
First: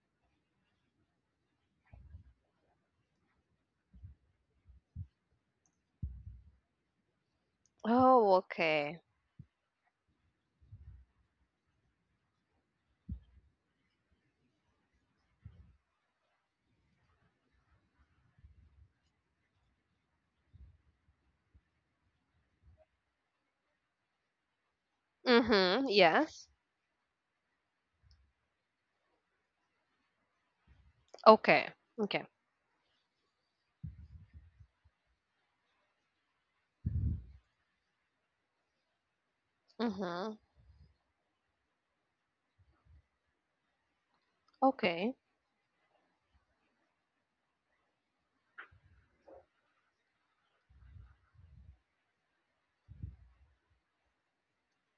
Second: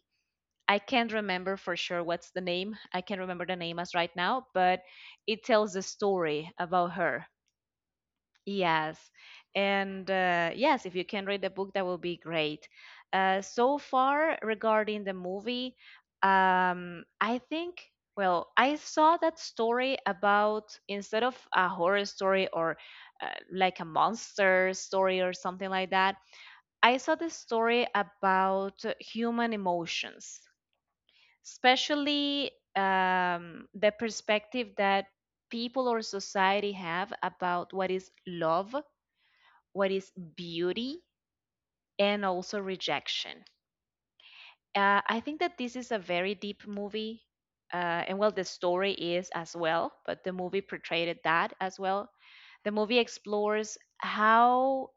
A: I can't remember for sure what's the name. I can't remember the name as right now, but it tells a story about her.
B: Oh,
A: Yes.
B: okay.
A: And yes, if you can read the book, that will be great. So far, regarding the movie, I think, well, I saw that story about instead of a horror story or like a monster story or something
B: Mm-hmm.
A: like that,
B: Yes.
A: I saw the story about human emotions,
B: Okay. Okay.
A: especially the perspective that people or society have about what is love, what is
B: Mm-hmm.
A: beauty, and also rejection.
B: Okay.
A: I think that this is a very deep movie. Uh, and well, the story is as well, but the movie portrayed that as well. The movie explores how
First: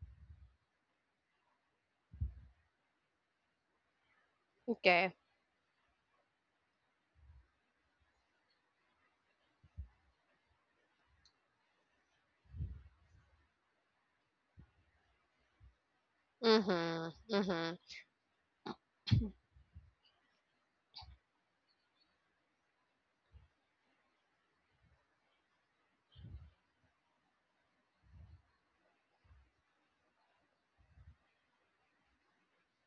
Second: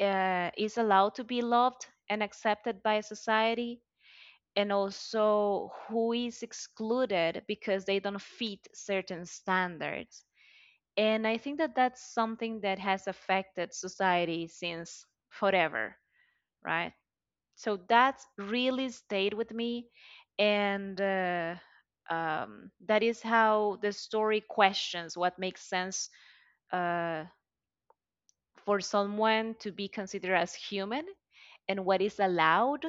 A: is allowed to be loved and accepted by society, and
B: Okay.
A: also who is excluded because they don't fit certain standards. And I think that that's something that has affected society since forever, right?
B: Mhm.
A: So
B: Mhm.
A: that's really stayed with me. And that is how the story questions what makes sense uh, for someone to be considered as human and what is allowed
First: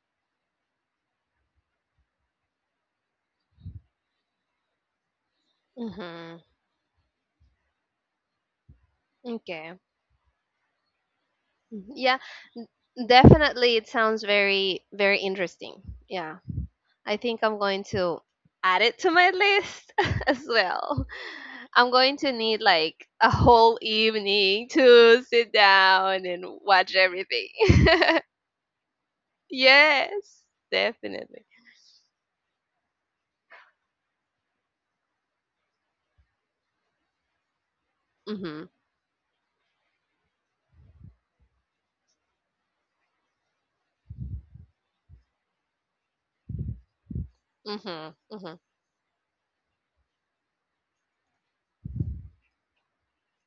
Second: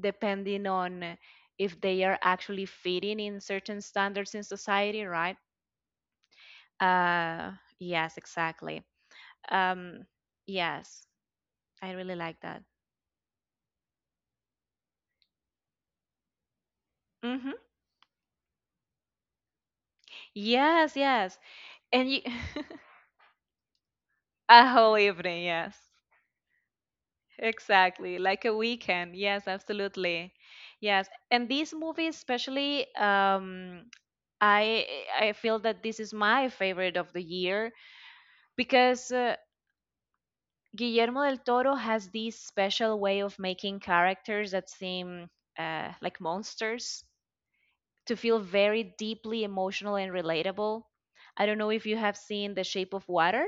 A: depending on if they are actually fitting in certain standards in society, right?
B: Mhm.
A: Uh, yes, exactly.
B: Okay.
A: Um, yes,
B: Mhm.
A: I really
B: Yeah.
A: like that.
B: n- Definitely it sounds very, very interesting. Yeah. I think
A: Hmm.
B: I'm going to add it to my list [laughs] as
A: Yes,
B: well.
A: yes.
B: I'm
A: And
B: going
A: you,
B: to need
A: [laughs]
B: like a whole
A: a
B: evening
A: whole
B: to
A: evening,
B: sit
A: yes.
B: down and watch everything.
A: Exactly,
B: [laughs]
A: like a weekend. Yes, absolutely.
B: Yes,
A: Yes,
B: definitely.
A: and these movies, especially, um, I I feel that this is my favorite of the year
B: Mhm.
A: because Guillermo del Toro has this special way of making characters that seem like monsters to
B: Mhm.
A: feel
B: Mhm.
A: very deeply emotional and relatable. I don't know if you have seen The Shape of Water.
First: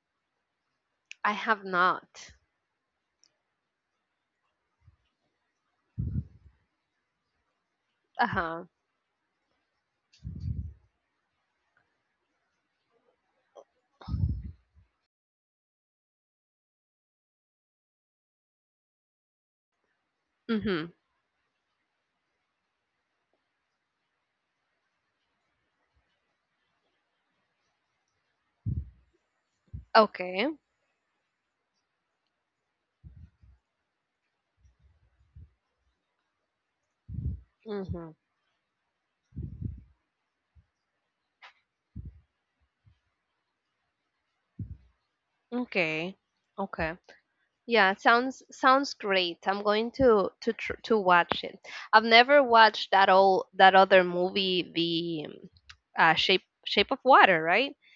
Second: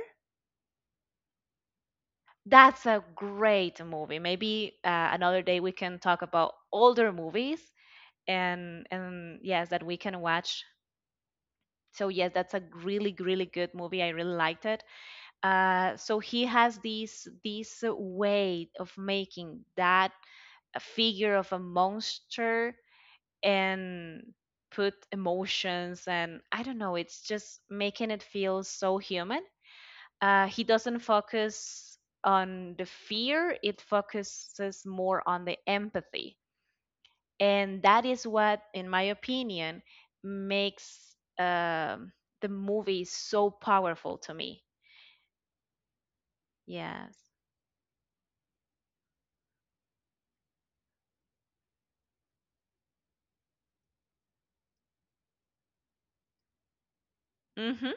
B: I have not.
A: That's a great movie. Maybe another day we can talk about older movies
B: Uh-huh.
A: and yes, that we can watch. So yes, that's a really really good movie. I really liked it. So he has this way of making that a
B: Mhm.
A: figure of a monster and put emotions and I don't know, it's just making it feel so human.
B: Okay.
A: He doesn't focus on the fear, it focuses more on the empathy. And that
B: Mhm.
A: is what, in my opinion, makes um the movie so powerful to me.
B: Okay. Okay.
A: Yes.
B: Yeah, sounds great. I'm going to watch it. I've never watched that other movie, the Shape of Water, right?
A: Hmm.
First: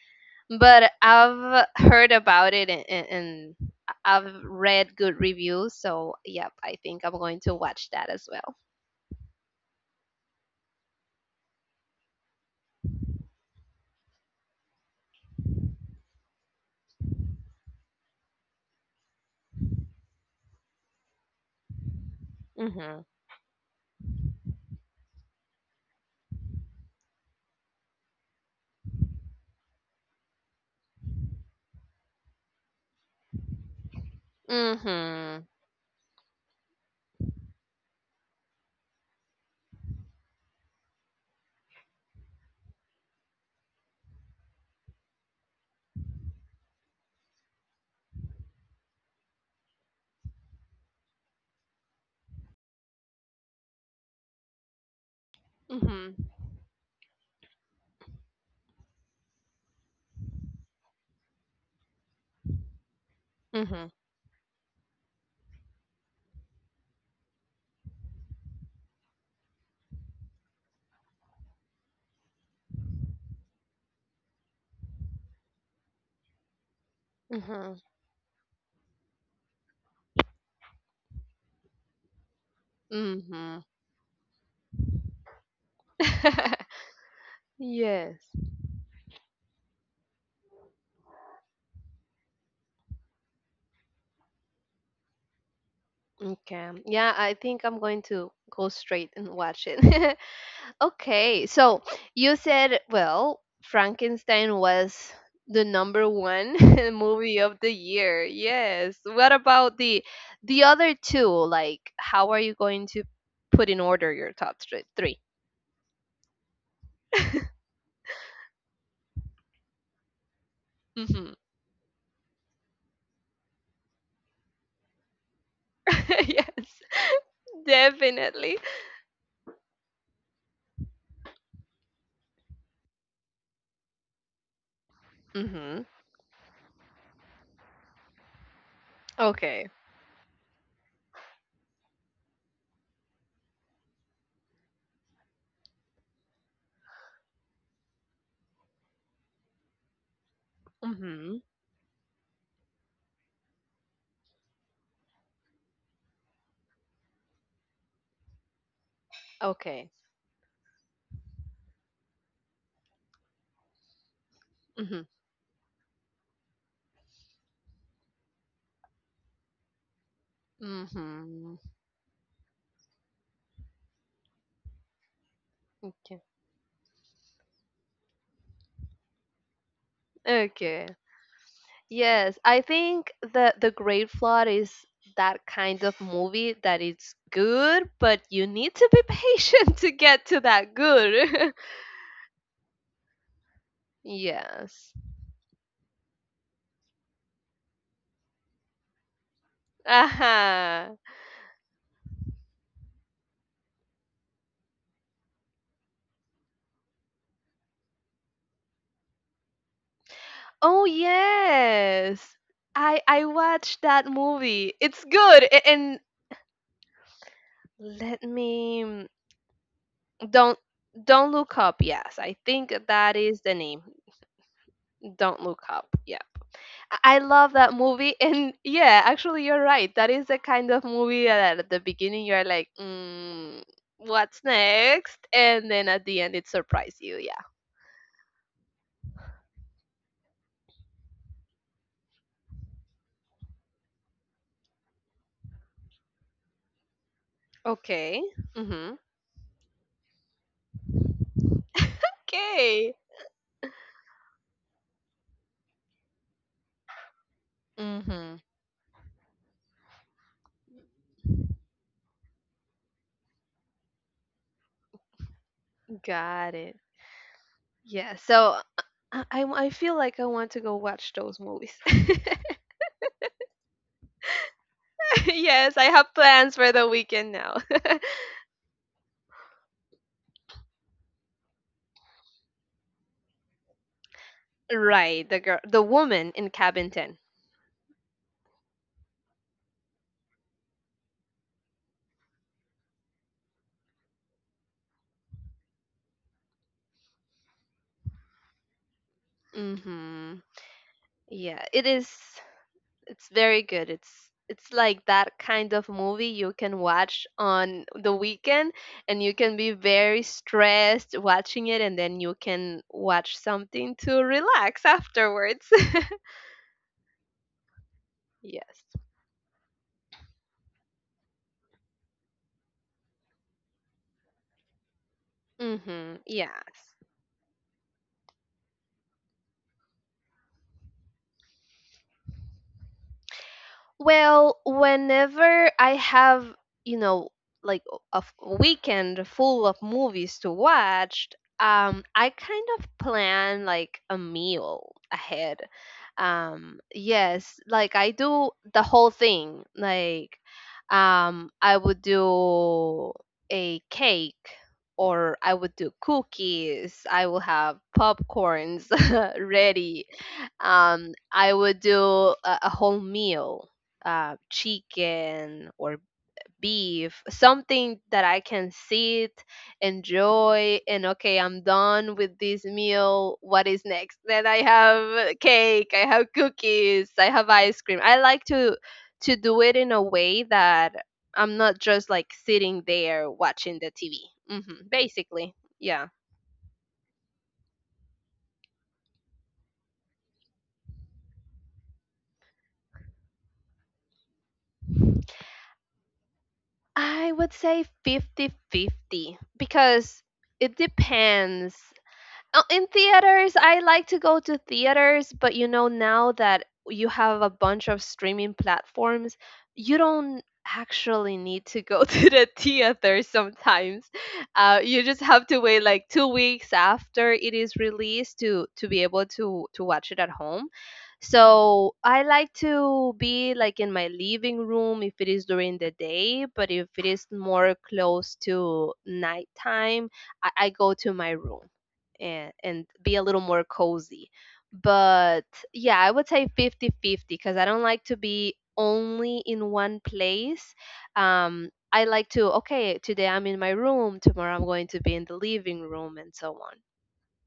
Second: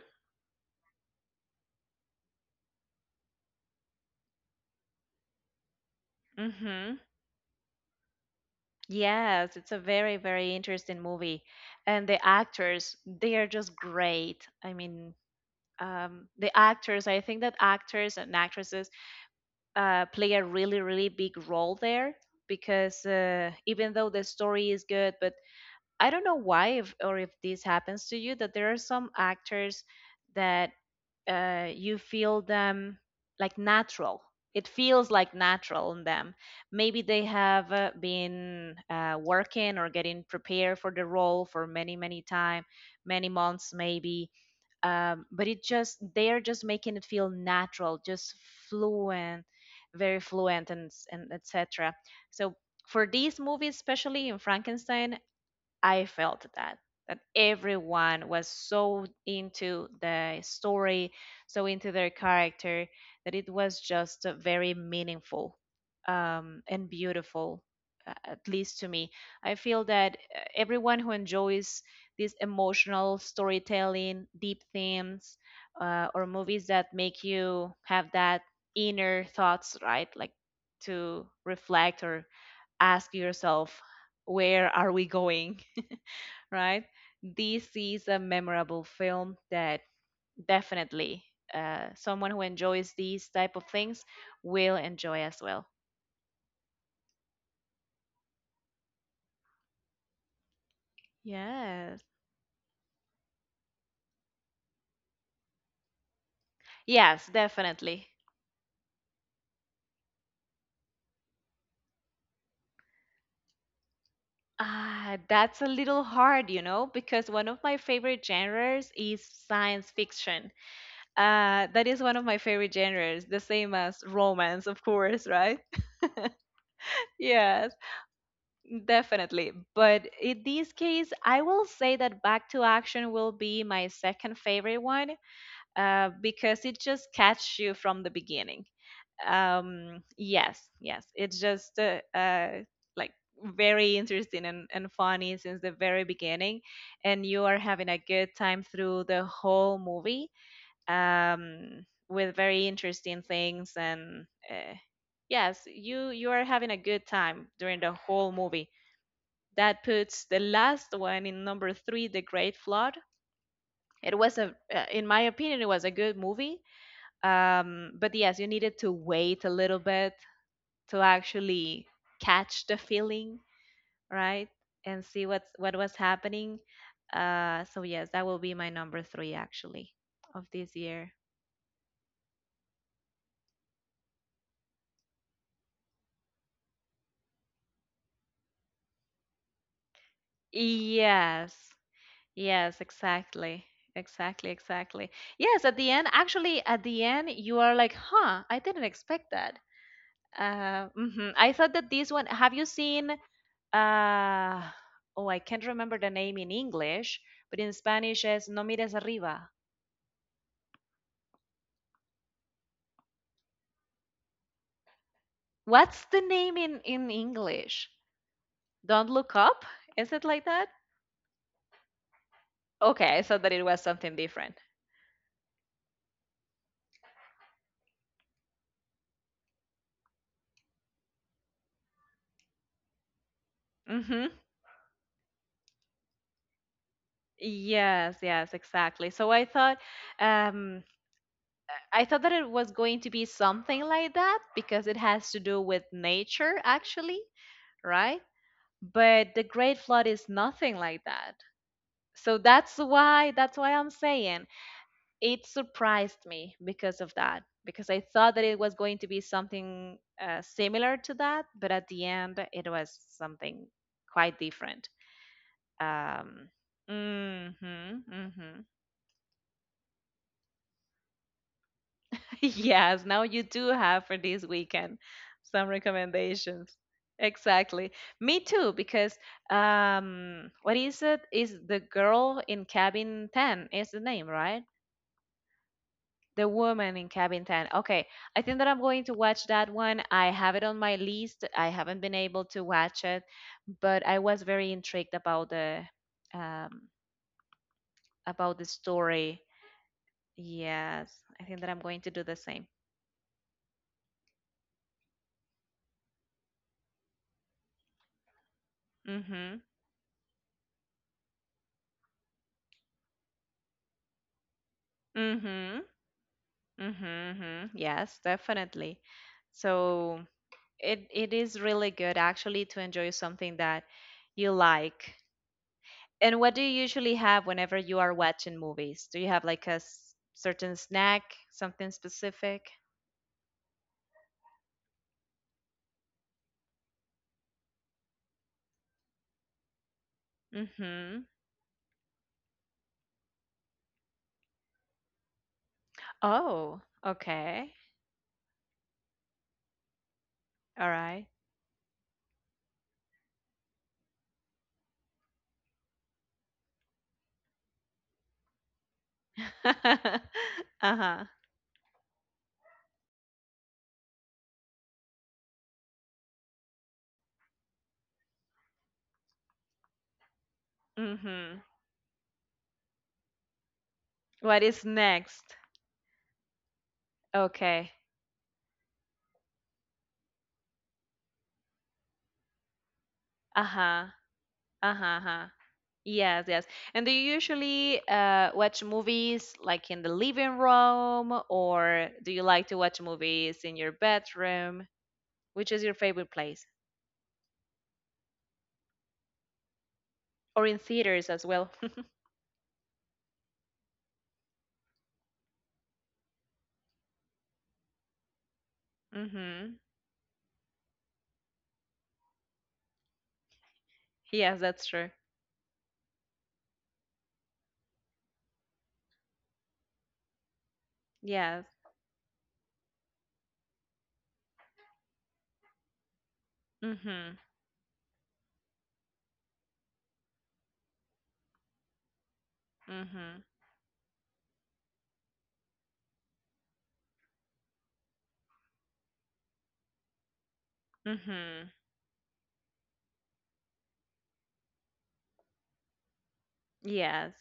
B: But I've heard about it, and, and I've read good reviews, so yep, I
A: Mm-hmm.
B: think I'm going to watch that as well.
A: Yes, it's a very, very interesting movie. And the actors, they are just great. I mean, the actors, I think that actors and actresses play a really, really big role there because
B: Mhm.
A: even though the story is good, but I don't know why if, or if this happens to you, that there are some actors that you feel them like natural. It feels like
B: Mhm.
A: natural in them. Maybe they have been working or getting prepared for the role for many, many time, many months maybe. But it just they are just making it feel natural, just fluent, very fluent, and and etc. So for these movies, especially in Frankenstein, I
B: Mhm.
A: felt that that everyone was so into the story, so into their character that it was
B: Mhm.
A: just a very meaningful and beautiful, at least to me. I feel that everyone who enjoys this emotional storytelling, deep themes, or movies that make you
B: Mhm.
A: have that inner thoughts, right? Like to reflect or ask
B: Mhm.
A: yourself, where are we going?
B: [laughs]
A: Right? This is
B: Yes.
A: a memorable film that definitely someone who enjoys these type of things will enjoy as well.
B: Okay. Yeah, I think I'm going to go straight and watch it. [laughs] Okay, so
A: Yes.
B: you said, well, Frankenstein was the number one [laughs]
A: Yes,
B: movie of the
A: definitely.
B: year. Yes. What about the other two? Like, how are you going to put in order your top
A: Ah,
B: 3?
A: that's a little hard, you know, because one of my favorite genres is science fiction.
B: Mm-hmm.
A: That is one of my favorite genres, the same as romance, of course, right?
B: [laughs]
A: [laughs]
B: Yes,
A: Yes.
B: definitely.
A: Definitely. But in this case, I will say that Back to Action will be my second favorite one
B: Mm-hmm.
A: because it just catches you from the beginning.
B: Okay.
A: Yes. It's just like very interesting and funny since the very beginning. And you are having a good time through the whole movie
B: Mm-hmm.
A: with very interesting things. And uh, yes, you are having a good time during the whole movie that
B: Okay.
A: puts the last one in number three, The Great Flood. It was a,
B: Mm-hmm.
A: in my opinion, it was a good movie. But yes, you needed to wait a little bit to
B: Mm-hmm.
A: actually catch the feeling, right? And see what was
B: Okay.
A: happening. So yes, that will be my number three actually of this
B: Okay.
A: year.
B: Yes, I think the Great Flood is that kind of movie that it's good, but you need to be [laughs] patient to get to that
A: Yes,
B: good.
A: yes, exactly. Exactly,
B: [laughs] Yes.
A: exactly. Yes, at the end, actually, at the end, you are like, huh, I didn't expect that.
B: Uh-huh.
A: I thought that this one. Have you seen? Uh, oh, I can't remember the name in English, but in Spanish is No mires arriba.
B: Oh yes. I watched that movie. It's good. And
A: What's the name in English?
B: let
A: Don't
B: me,
A: look up. Is it like
B: don't
A: that?
B: don't look up. Yes, I think that
A: Okay, I thought
B: is
A: that
B: the
A: it was
B: name.
A: something different.
B: Don't look up. Yeah. I love that movie, [laughs] and yeah, actually, you're right. That is the kind of movie that at the beginning you're like, mm,
A: Mm-hmm.
B: "What's next?" And then at the end it surprised you. Yeah.
A: Yes, yes, exactly. So um, I thought that it was going to be something like that because it has to do with nature, actually, right?
B: Okay. Mhm.
A: But the Great Flood is nothing like that. So that's
B: Okay.
A: why that's why I'm saying it surprised me because of that because I thought
B: Mhm.
A: that it was going to be something similar to that, but at the end it was something quite different. Um,
B: Got it.
A: mhm,
B: Yeah. So
A: mhm.
B: I feel like I want to go watch those movies. [laughs]
A: [laughs] Yes, now you do have for this weekend some
B: Yes, I have plans for
A: recommendations.
B: the weekend now.
A: Exactly.
B: [laughs]
A: Me too, because what is it? Is the girl in cabin ten is the name, right?
B: Right, the girl, the woman
A: The
B: in Cabin
A: Woman in
B: 10.
A: Cabin 10. Okay, I think that I'm going to watch that one. I have it on my list. I haven't been able to watch it, but I was very intrigued um, about the story.
B: Mhm.
A: Yes, I think
B: Yeah,
A: that I'm
B: it
A: going
B: is
A: to do the same.
B: It's very good. It's like that kind of movie you can watch on the weekend, and you can
A: Mhm.
B: be very stressed watching it, and then you can watch something to relax afterwards.
A: Mhm. Mhm, mhm. Yes,
B: [laughs] Yes.
A: definitely. So it is really good actually to enjoy something that you like.
B: Mhm.
A: And what do you
B: Yes.
A: usually have whenever you are watching movies? Do you have like a certain snack, something specific?
B: Well, whenever I have, you know, like a weekend full of movies to
A: Mm-hmm.
B: watch, I kind of plan like a meal ahead.
A: Oh,
B: Yes,
A: okay.
B: like I do the whole thing. Like,
A: All right.
B: I would do a cake or I would do cookies. I will have popcorns [laughs] ready.
A: [laughs] Uh-huh.
B: I would do a whole meal, chicken or beef, something that I can sit, enjoy, and okay,
A: Mm-hmm.
B: I'm done with this meal. What is next? Then I
A: What is
B: have
A: next?
B: cake, I have cookies, I have ice
A: Okay.
B: cream. I like to do it in a way that I'm not just like sitting there watching the
A: Uh-huh.
B: TV.
A: Uh-huh, uh-huh.
B: Basically, yeah.
A: Yes, yes. And do you usually watch movies like in the living room, or do you like to watch movies in your bedroom? Which is your favorite place?
B: I would say fifty-fifty because
A: Or
B: it
A: in theaters as well?
B: depends.
A: [laughs]
B: In theaters, I like to go to theaters, but you know, now that you have a bunch of streaming platforms,
A: Mm-hmm.
B: you don't actually need to go [laughs] to the theater sometimes.
A: Yes, that's
B: You
A: true.
B: just have to wait like 2 weeks after it is released to be able to watch it at home.
A: Yes.
B: So I like to be like in my living room if it is during the day, but if it is
A: Mhm.
B: more close to nighttime, I go to my room, and be a little
A: Mhm.
B: more cozy. But yeah, I would say fifty-fifty because I don't like to be only in one place.
A: Mhm.
B: I like to, okay, today I'm in my room, tomorrow I'm going to be in the living room, and so on.
A: Yes.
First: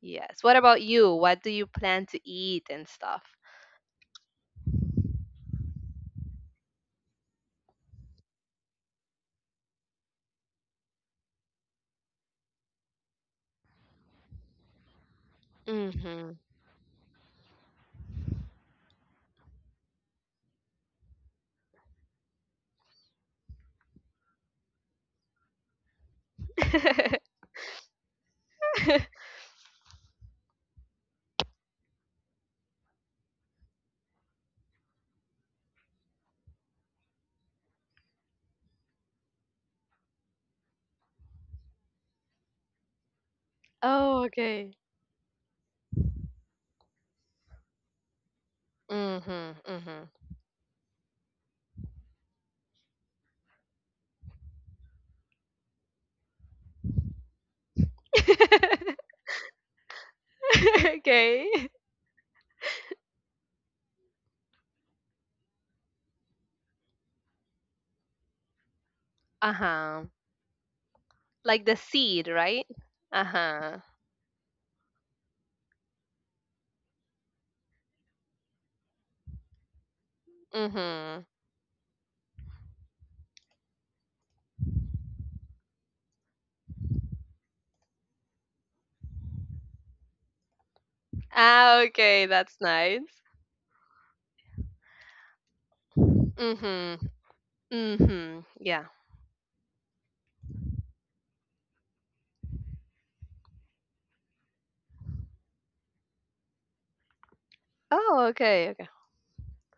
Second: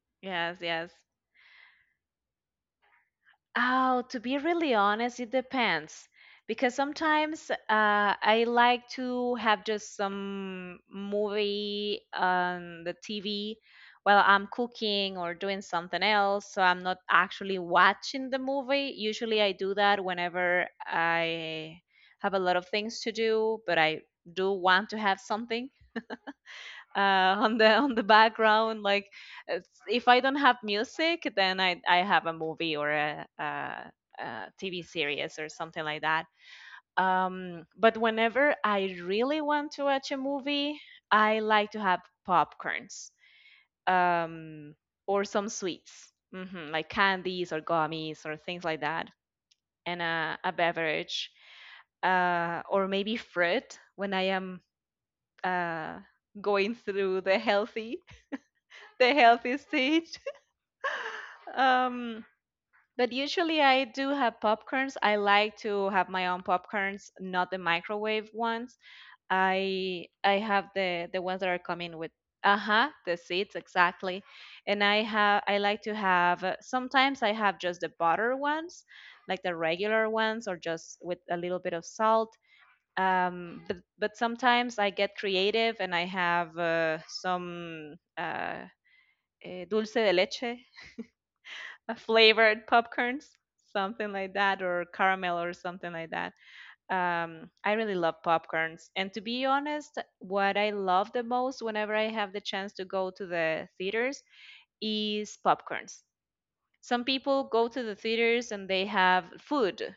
B: Yes. What
A: Yes,
B: about
A: yes.
B: you? What do you plan to eat and stuff?
A: Oh, to be really honest, it depends. Because sometimes I like to have just some movie on the TV while I'm cooking or doing something
B: Mm-hmm.
A: else. So I'm not actually watching the movie. Usually I do that whenever I have a lot of things to do, but I do want to have something
B: [laughs]
A: on the background. Like it's, if I don't have music, then I have a movie or a, TV series or something like that. But whenever I really want to watch a movie, I like to have popcorns,
B: Oh,
A: um,
B: okay.
A: or some sweets, hmm, like candies or gummies or things like that, and
B: Mm-hmm.
A: a beverage or maybe fruit when I am uh, going through the [laughs] healthy
B: Mm-hmm.
A: the healthy stage.
B: [laughs]
A: [laughs]
B: Okay.
A: Um, but usually I do have popcorns. I like to have my own popcorns, not the microwave ones. I
B: Uh-huh.
A: I have the ones that are
B: Like the
A: coming with
B: seed, right?
A: uh-huh, the seeds
B: Uh-huh.
A: exactly. And I have I like to have sometimes I have just the butter ones, like the regular ones or just with
B: Mm-hmm.
A: a little bit of salt. But sometimes I get creative and I have some dulce de leche
B: Ah,
A: a
B: okay,
A: flavored
B: that's nice.
A: popcorns, something like that, or caramel or something like that.
B: Mhm.
A: I really love
B: Mhm.
A: popcorns.
B: Yeah.
A: And to be honest, what I love the most whenever I have the chance to go to the theaters is popcorns. Some people go to the
B: Oh,
A: theaters and they
B: okay, okay.
A: have food,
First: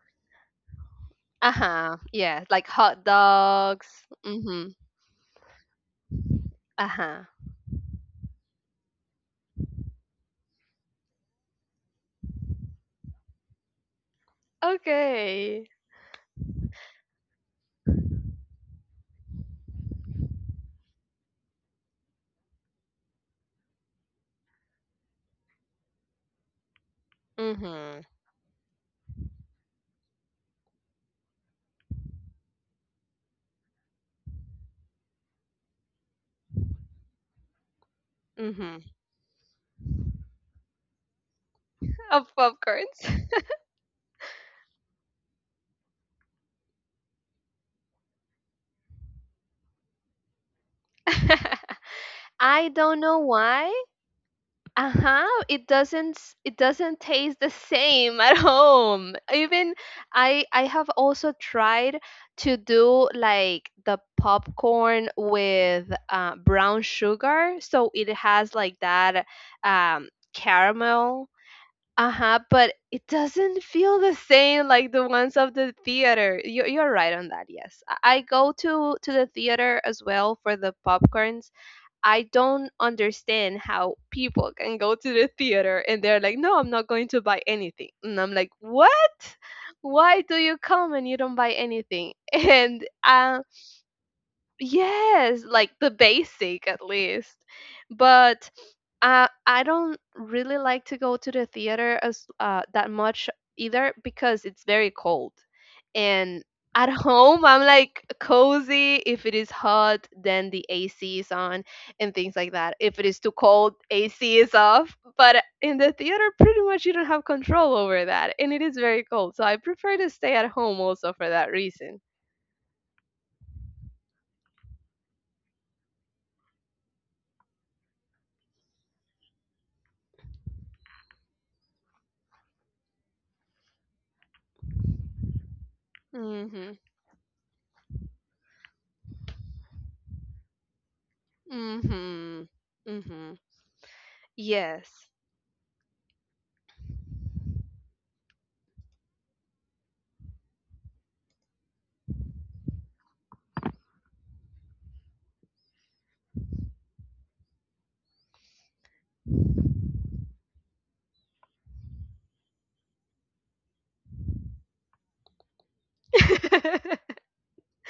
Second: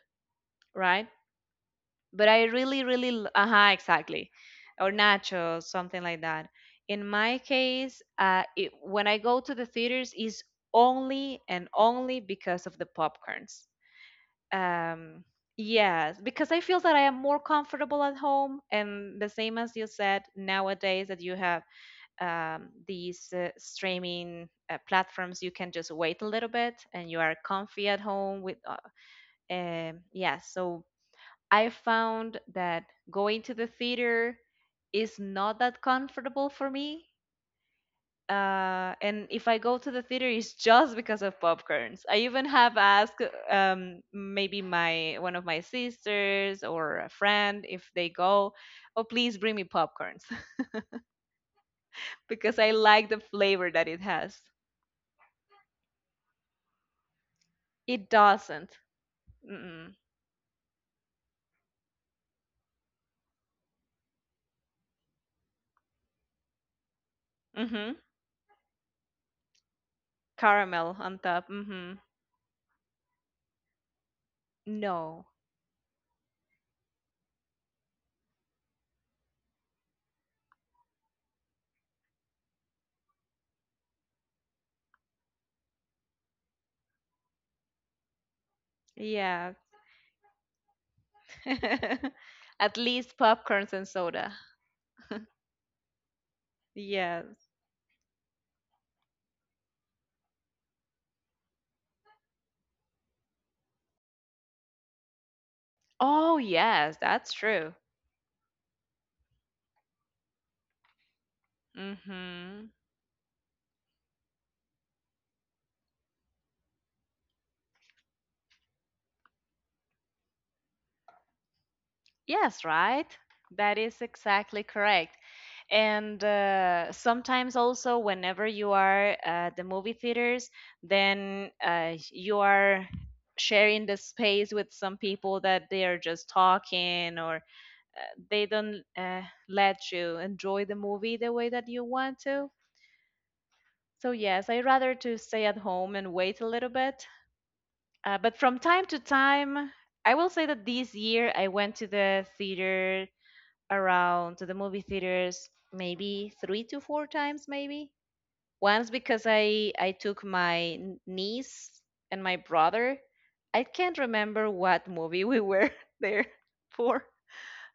A: right?
B: Uh-huh.
A: But I
B: Yeah, like
A: really,
B: hot
A: really, uh-huh,
B: dogs.
A: exactly,
B: Mhm.
A: or nachos, something like that. In
B: Uh-huh.
A: my case, when I go to the theaters, is only and only because of the popcorns. Um,
B: Okay.
A: yes, because I feel that I am more comfortable at home, and the same as you said, nowadays that you have these streaming platforms, you can just wait a little bit, and you are comfy
B: Mhm.
A: at home with. Yeah, so I found that going to the theater is not that comfortable for me,
B: Mhm.
A: and if I go to the theater, it's just because of popcorns.
B: Of
A: I even have
B: popcorns.
A: asked, maybe my one of my sisters or a friend if they go, oh please bring me popcorns
B: [laughs]
A: [laughs]
B: I
A: because I
B: don't know
A: like the
B: why.
A: flavor that it has.
B: Uh-huh. It doesn't taste the same
A: It
B: [laughs] at
A: doesn't.
B: home. Even
A: Mm-mm.
B: I have also tried to do like the popcorn with brown sugar, so
A: Mm-hmm.
B: it has like that
A: Caramel
B: caramel.
A: on top. Mm-hmm.
B: Uh-huh, but it doesn't feel the same like the ones
A: No.
B: of the theater. You're right on that. Yes. I go to the theater as well for the popcorn. I don't understand how people can go to the theater and they're like, no, I'm not going to buy anything. And I'm like, what?
A: Yeah. [laughs]
B: Why do you come and you don't buy anything? [laughs] And
A: At least popcorns and soda.
B: Yes, like the basic at least.
A: Yes.
B: But I don't really like to go to the theater as that much, either because it's very cold. And
A: Oh
B: at [laughs]
A: yes,
B: home
A: that's
B: I'm
A: true.
B: like cozy. If it is hot, then the AC is on and things like that.
A: Mm-hmm.
B: If it is too cold, AC is off. But in the theater pretty much you don't have control over that, and it is very cold. So I prefer to stay at home also for that reason.
A: Yes, right? That is exactly correct. And sometimes also, whenever you are at the movie theaters, then you are sharing the space with some people that they are just
B: Mhm.
A: talking or they don't let you enjoy the movie the way that you want
B: Mm-hmm.
A: to.
B: Mm-hmm.
A: So yes, I
B: Yes.
A: rather to stay at home and wait a little bit. But from time to time, I will say that this year I went to the theater around to the movie theaters maybe three to four times, maybe once, because I took my niece and my brother. I can't remember what movie we were [laughs]
B: [laughs]
A: there
B: I
A: for.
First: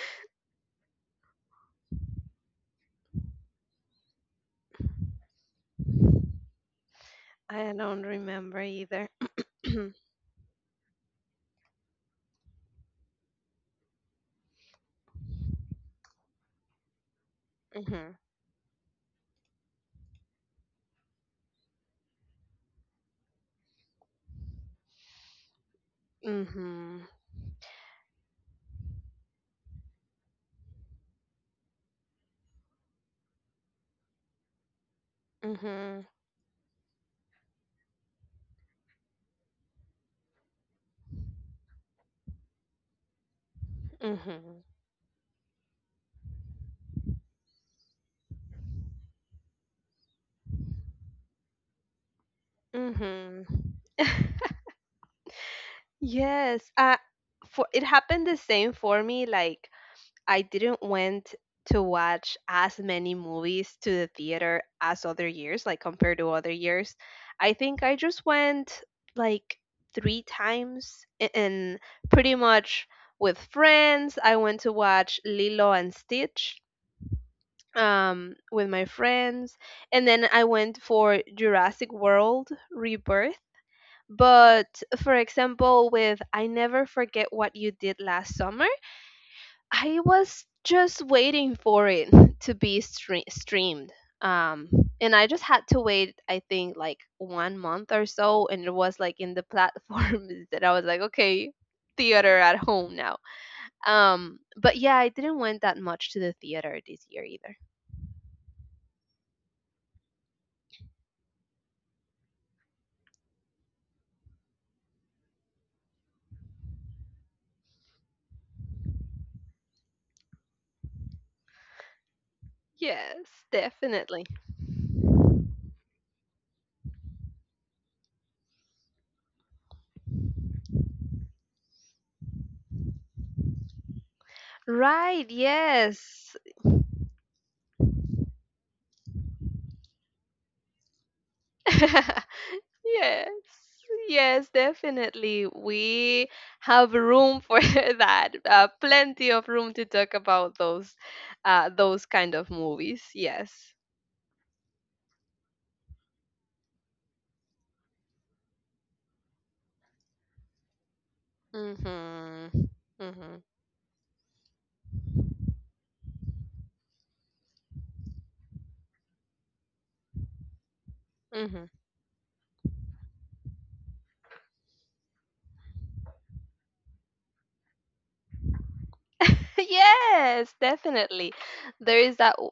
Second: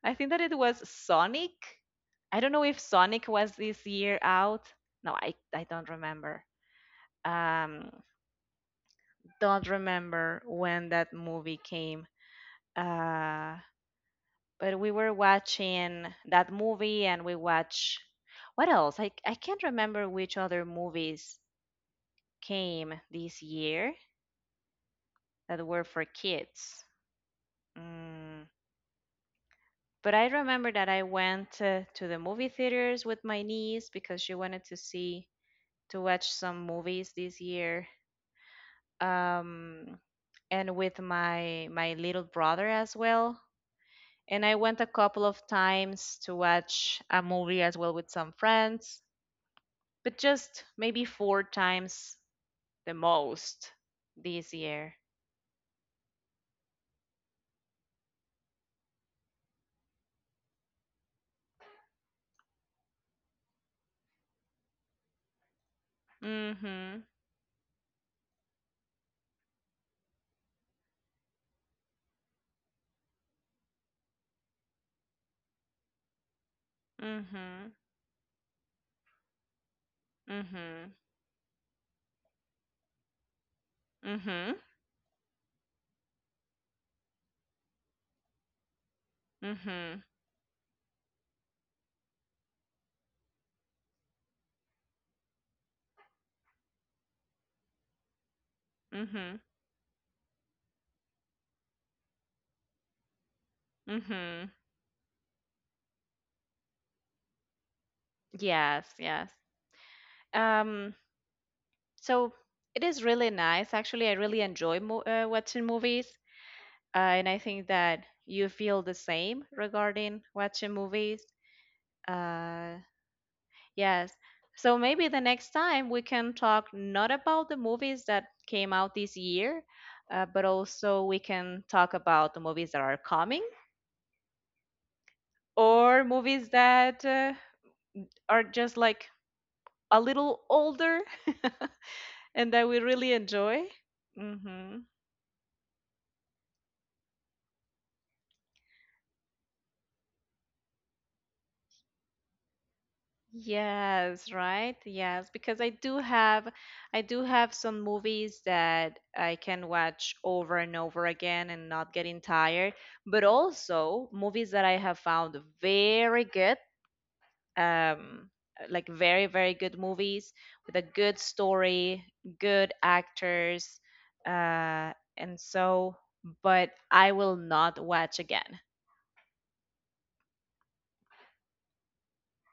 A: I think that it was Sonic. I don't know if Sonic was this year out. No, I don't remember. um
B: don't remember either.
A: don't
B: [clears throat]
A: remember when that movie came. uh but we were watching that movie and we watch,
B: Mm-hmm.
A: what else? I can't remember which other movies came this year that were for kids.
B: Mm-hmm.
A: Mm, but I remember that I went, to the movie theaters with my niece because she wanted to see, to
B: Mm-hmm.
A: watch some movies this year. Um, and with my little brother as well. And I
B: Mm-hmm.
A: went a couple of times to watch a movie as well with some friends, but just maybe four times the
B: Mm-hmm.
A: most this year.
B: Yes. For it happened the same for me. Like I didn't went to watch as many movies to the theater as other years, like compared to other years.
A: Mhm.
B: I think I just went like three times and pretty much with friends. I went to watch Lilo and Stitch
A: Mhm.
B: with my friends, and then I went
A: Mhm.
B: for Jurassic World Rebirth.
A: Mhm.
B: But for example, with I Never Forget What You Did Last Summer, I
A: Mhm.
B: was just waiting for it [laughs] to be streamed. Um, and I just had to wait, I think, like 1 month or so. And it was like in
A: Mhm.
B: the platform [laughs] that I was like, okay, theater at home now. Um,
A: Mhm.
B: but yeah, I didn't went that much to the theater this year either.
A: Yes, yes. Um so it is really nice. Actually, I really enjoy watching movies. And I think that you feel the same regarding watching movies. Uh
B: Yes,
A: Yes.
B: definitely.
A: So maybe the next time we can talk not about the movies that came out this year, but also we can talk about the movies that are coming,
B: Right,
A: or
B: yes.
A: movies that are just like a little older [laughs]
B: [laughs]
A: and that we really
B: Yes,
A: enjoy.
B: yes,
A: Hmm.
B: definitely. We have room for [laughs] that. Plenty of room to talk about those kind of movies. Yes.
A: Yes, right? Yes, because I do have, I do have some movies that I can watch over and over again and not getting
B: Mhm.
A: tired, but
B: Mhm.
A: also movies that I have found very good, um like very, very good movies with a good
B: Mhm.
A: story, good actors, uh and so, but I will not watch again.
B: [laughs] Yes, definitely. There is that w-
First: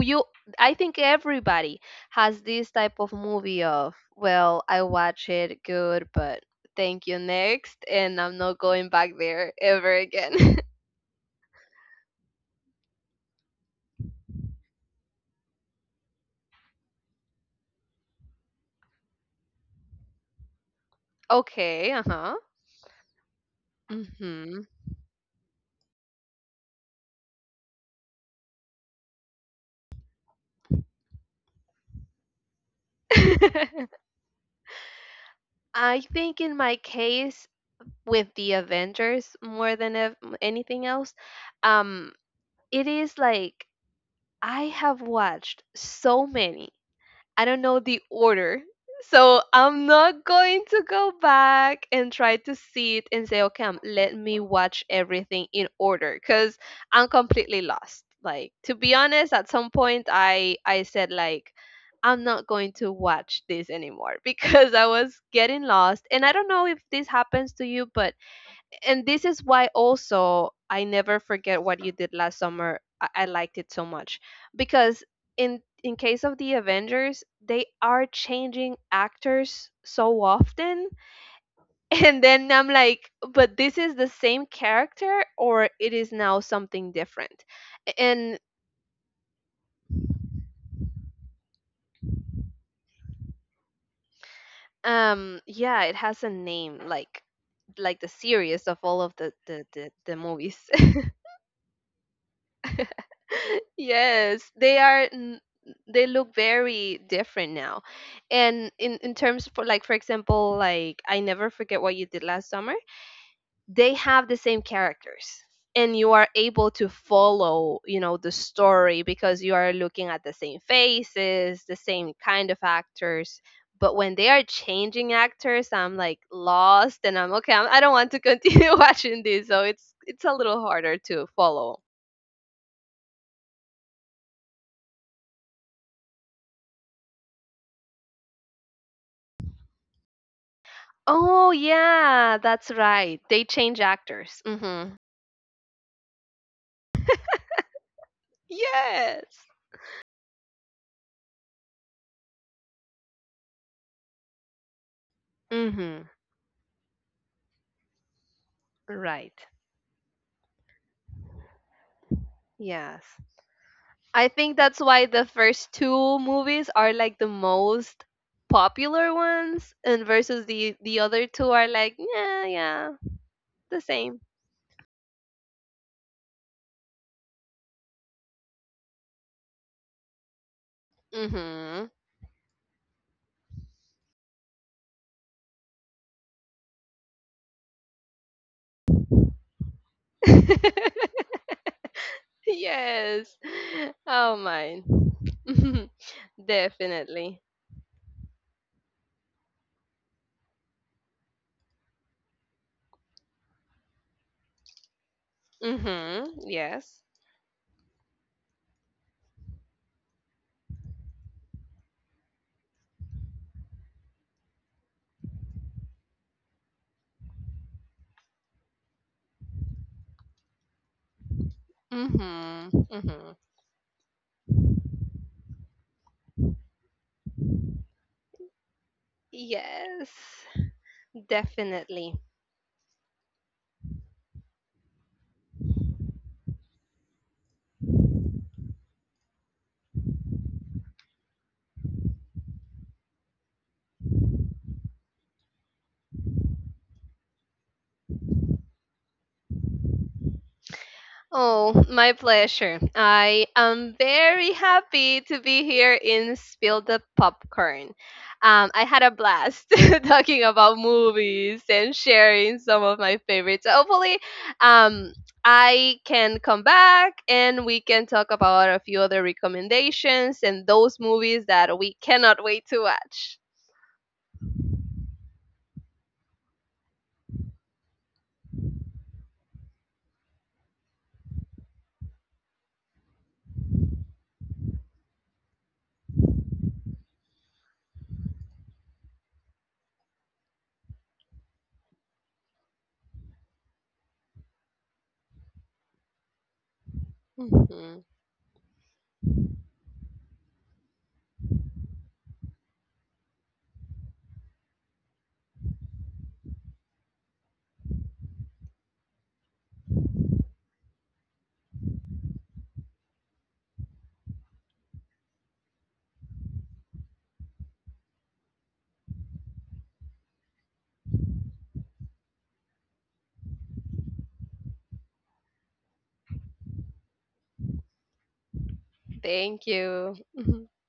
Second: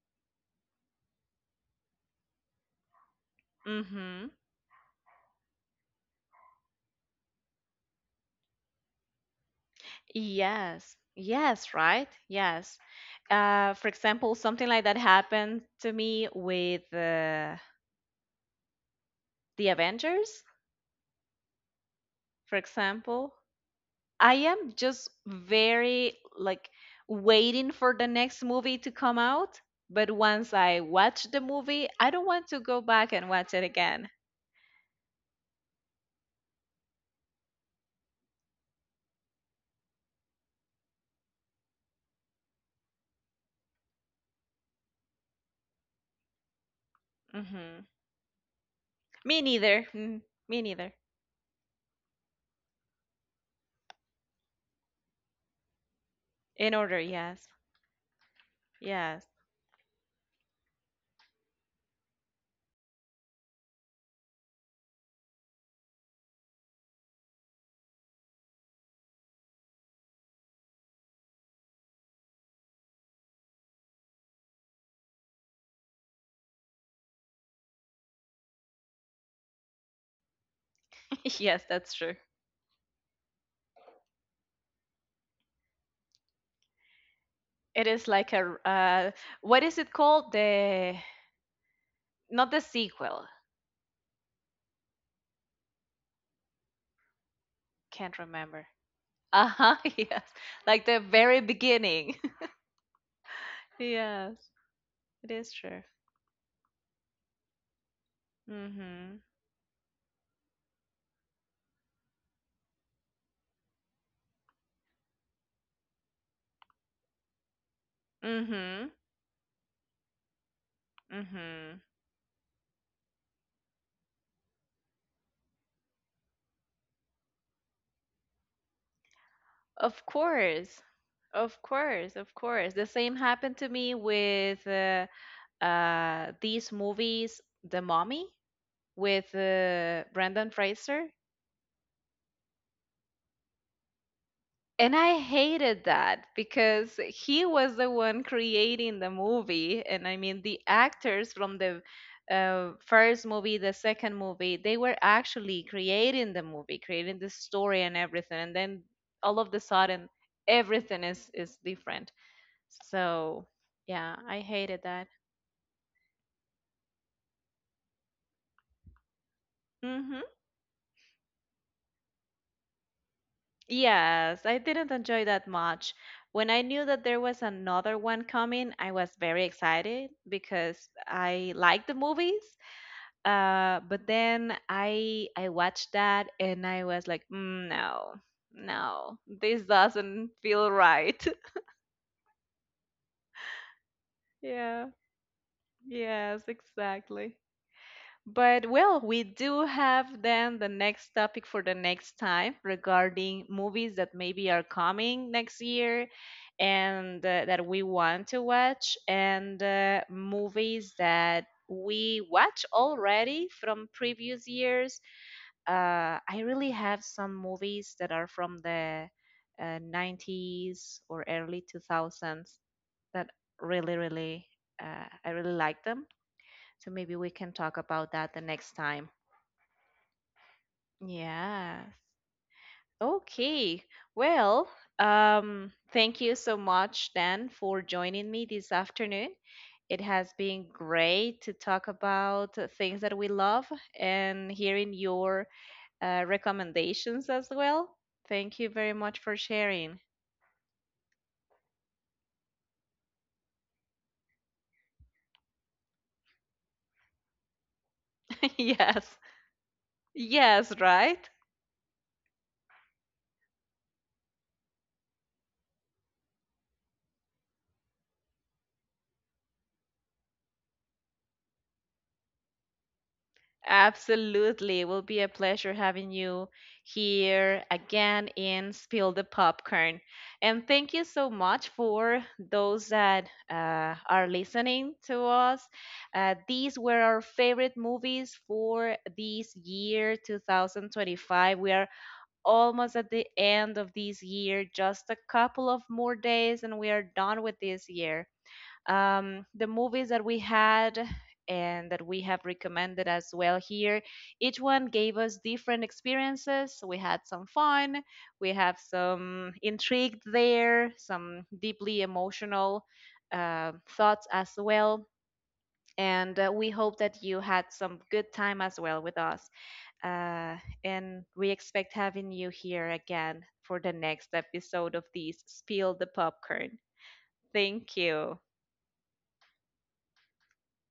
B: you I think everybody has this type of movie of,
A: Mhm.
B: well, I watch it good, but thank you next, and I'm not going back there ever again. [laughs]
A: Yes, yes, right? Yes. For example, something like that happened to me with the Avengers,
B: Okay, uh-huh.
A: for example. I am just very like waiting for the next movie to come out, but once I watch the movie, I don't want to go back and watch it
B: [laughs]
A: again.
B: I think in my case with the Avengers more than anything else, um, it is like I have watched so many, I don't know
A: Hmm.
B: the order. So
A: Me neither.
B: I'm not
A: Mm,
B: going
A: me
B: to
A: neither.
B: go back and try to sit and say, okay, let me watch everything in order because
A: In order,
B: I'm
A: yes.
B: completely lost. Like, to be
A: Yes.
B: honest, at some point I said like I'm not going to watch this anymore [laughs] because I was getting lost. And I don't know if this happens to you, but and this is why also I never forget what you did last summer. I liked it so much because in case of the Avengers, they are changing actors so often.
A: [laughs] Yes,
B: [laughs]
A: that's true.
B: And then I'm like, but this is the same character, or it is now something different,
A: It is like
B: and
A: a what is it called? The, not the sequel.
B: yeah, it has a name like the
A: Can't
B: series
A: remember.
B: of all of the
A: Uh
B: the
A: huh.
B: the,
A: [laughs]
B: the
A: Yes,
B: movies.
A: like the very beginning. [laughs]
B: Yes,
A: Yes,
B: they are.
A: it is true.
B: They look very different now, and in
A: Mhm.
B: terms for like for example, like I Never Forget What You Did Last Summer. They have the same characters, and you are able to follow, you know, the
A: Mhm.
B: story because you are looking at the same faces, the
A: Mhm.
B: same kind of actors. But when they are changing actors, I'm like lost, and I'm okay. I don't want to continue [laughs] watching this, so it's
A: Of
B: it's a little
A: course.
B: harder to
A: Of
B: follow.
A: course, of course. The same happened to me with these movies, The Mummy with Brendan Fraser.
B: Oh, yeah, that's right. They change actors. Mhm.
A: And I hated that because he was the one creating the
B: Yes.
A: movie. And I mean, the actors from the first movie, the second movie, they were actually
B: Mhm.
A: creating the movie, creating the story and everything. And then
B: Right.
A: all of the sudden, everything is different.
B: Yes.
A: So, yeah,
B: I
A: I
B: think that's
A: hated
B: why
A: that.
B: the first two movies are like the most popular ones and
A: Hmm.
B: versus the other two are like, yeah, yeah, the same.
A: Yes, I didn't enjoy that much. When I knew that there was another one coming, I was very excited because I like
B: Mhm.
A: the movies. But then I watched that and I was like, "Mm, no, no, this doesn't feel right."
B: [laughs] Yes. Oh
A: [laughs]
B: my.
A: Yeah,
B: [laughs]
A: yes, exactly.
B: Definitely.
A: But well, we do have then the next topic for the next time regarding movies that maybe are coming next year,
B: Mhm. Yes.
A: and that we want to watch, and movies that we watch already from previous years. I really have some movies that are from the 90s or early 2000s
B: Mhm.
A: that
B: Mhm.
A: really, really, I really like them. So maybe we can talk about that the next time.
B: Yes.
A: Yes.
B: Definitely.
A: Okay. Well, thank you so much, Dan, for joining me this afternoon. It has been great to talk about things that we love, and hearing your recommendations as well. Thank you very much for sharing.
B: Oh, my pleasure. I am very happy to be here in Spill the Popcorn.
A: [laughs]
B: I had a
A: Yes,
B: blast [laughs] talking
A: yes,
B: about
A: right?
B: movies and sharing some of my favorites. So hopefully, um, I can come back and we can talk about a few other recommendations and those movies that we cannot wait to watch.
A: Absolutely. It will be a pleasure having you here again in Spill the Popcorn. And thank you so much for those that are listening to us. These were our favorite movies for this year 2025. We are almost at the end of this year, just a couple of more days, and we are done with this
B: Mhm.
A: year. The movies that we had and that we have recommended as well here, each one gave us different experiences. We had some fun, we have some intrigue there, some deeply emotional thoughts as well. And we hope that you had some good time as well with us. Uh, and we expect having you here again for the next episode of this Spill the Popcorn. Thank you.
B: Thank you. [laughs]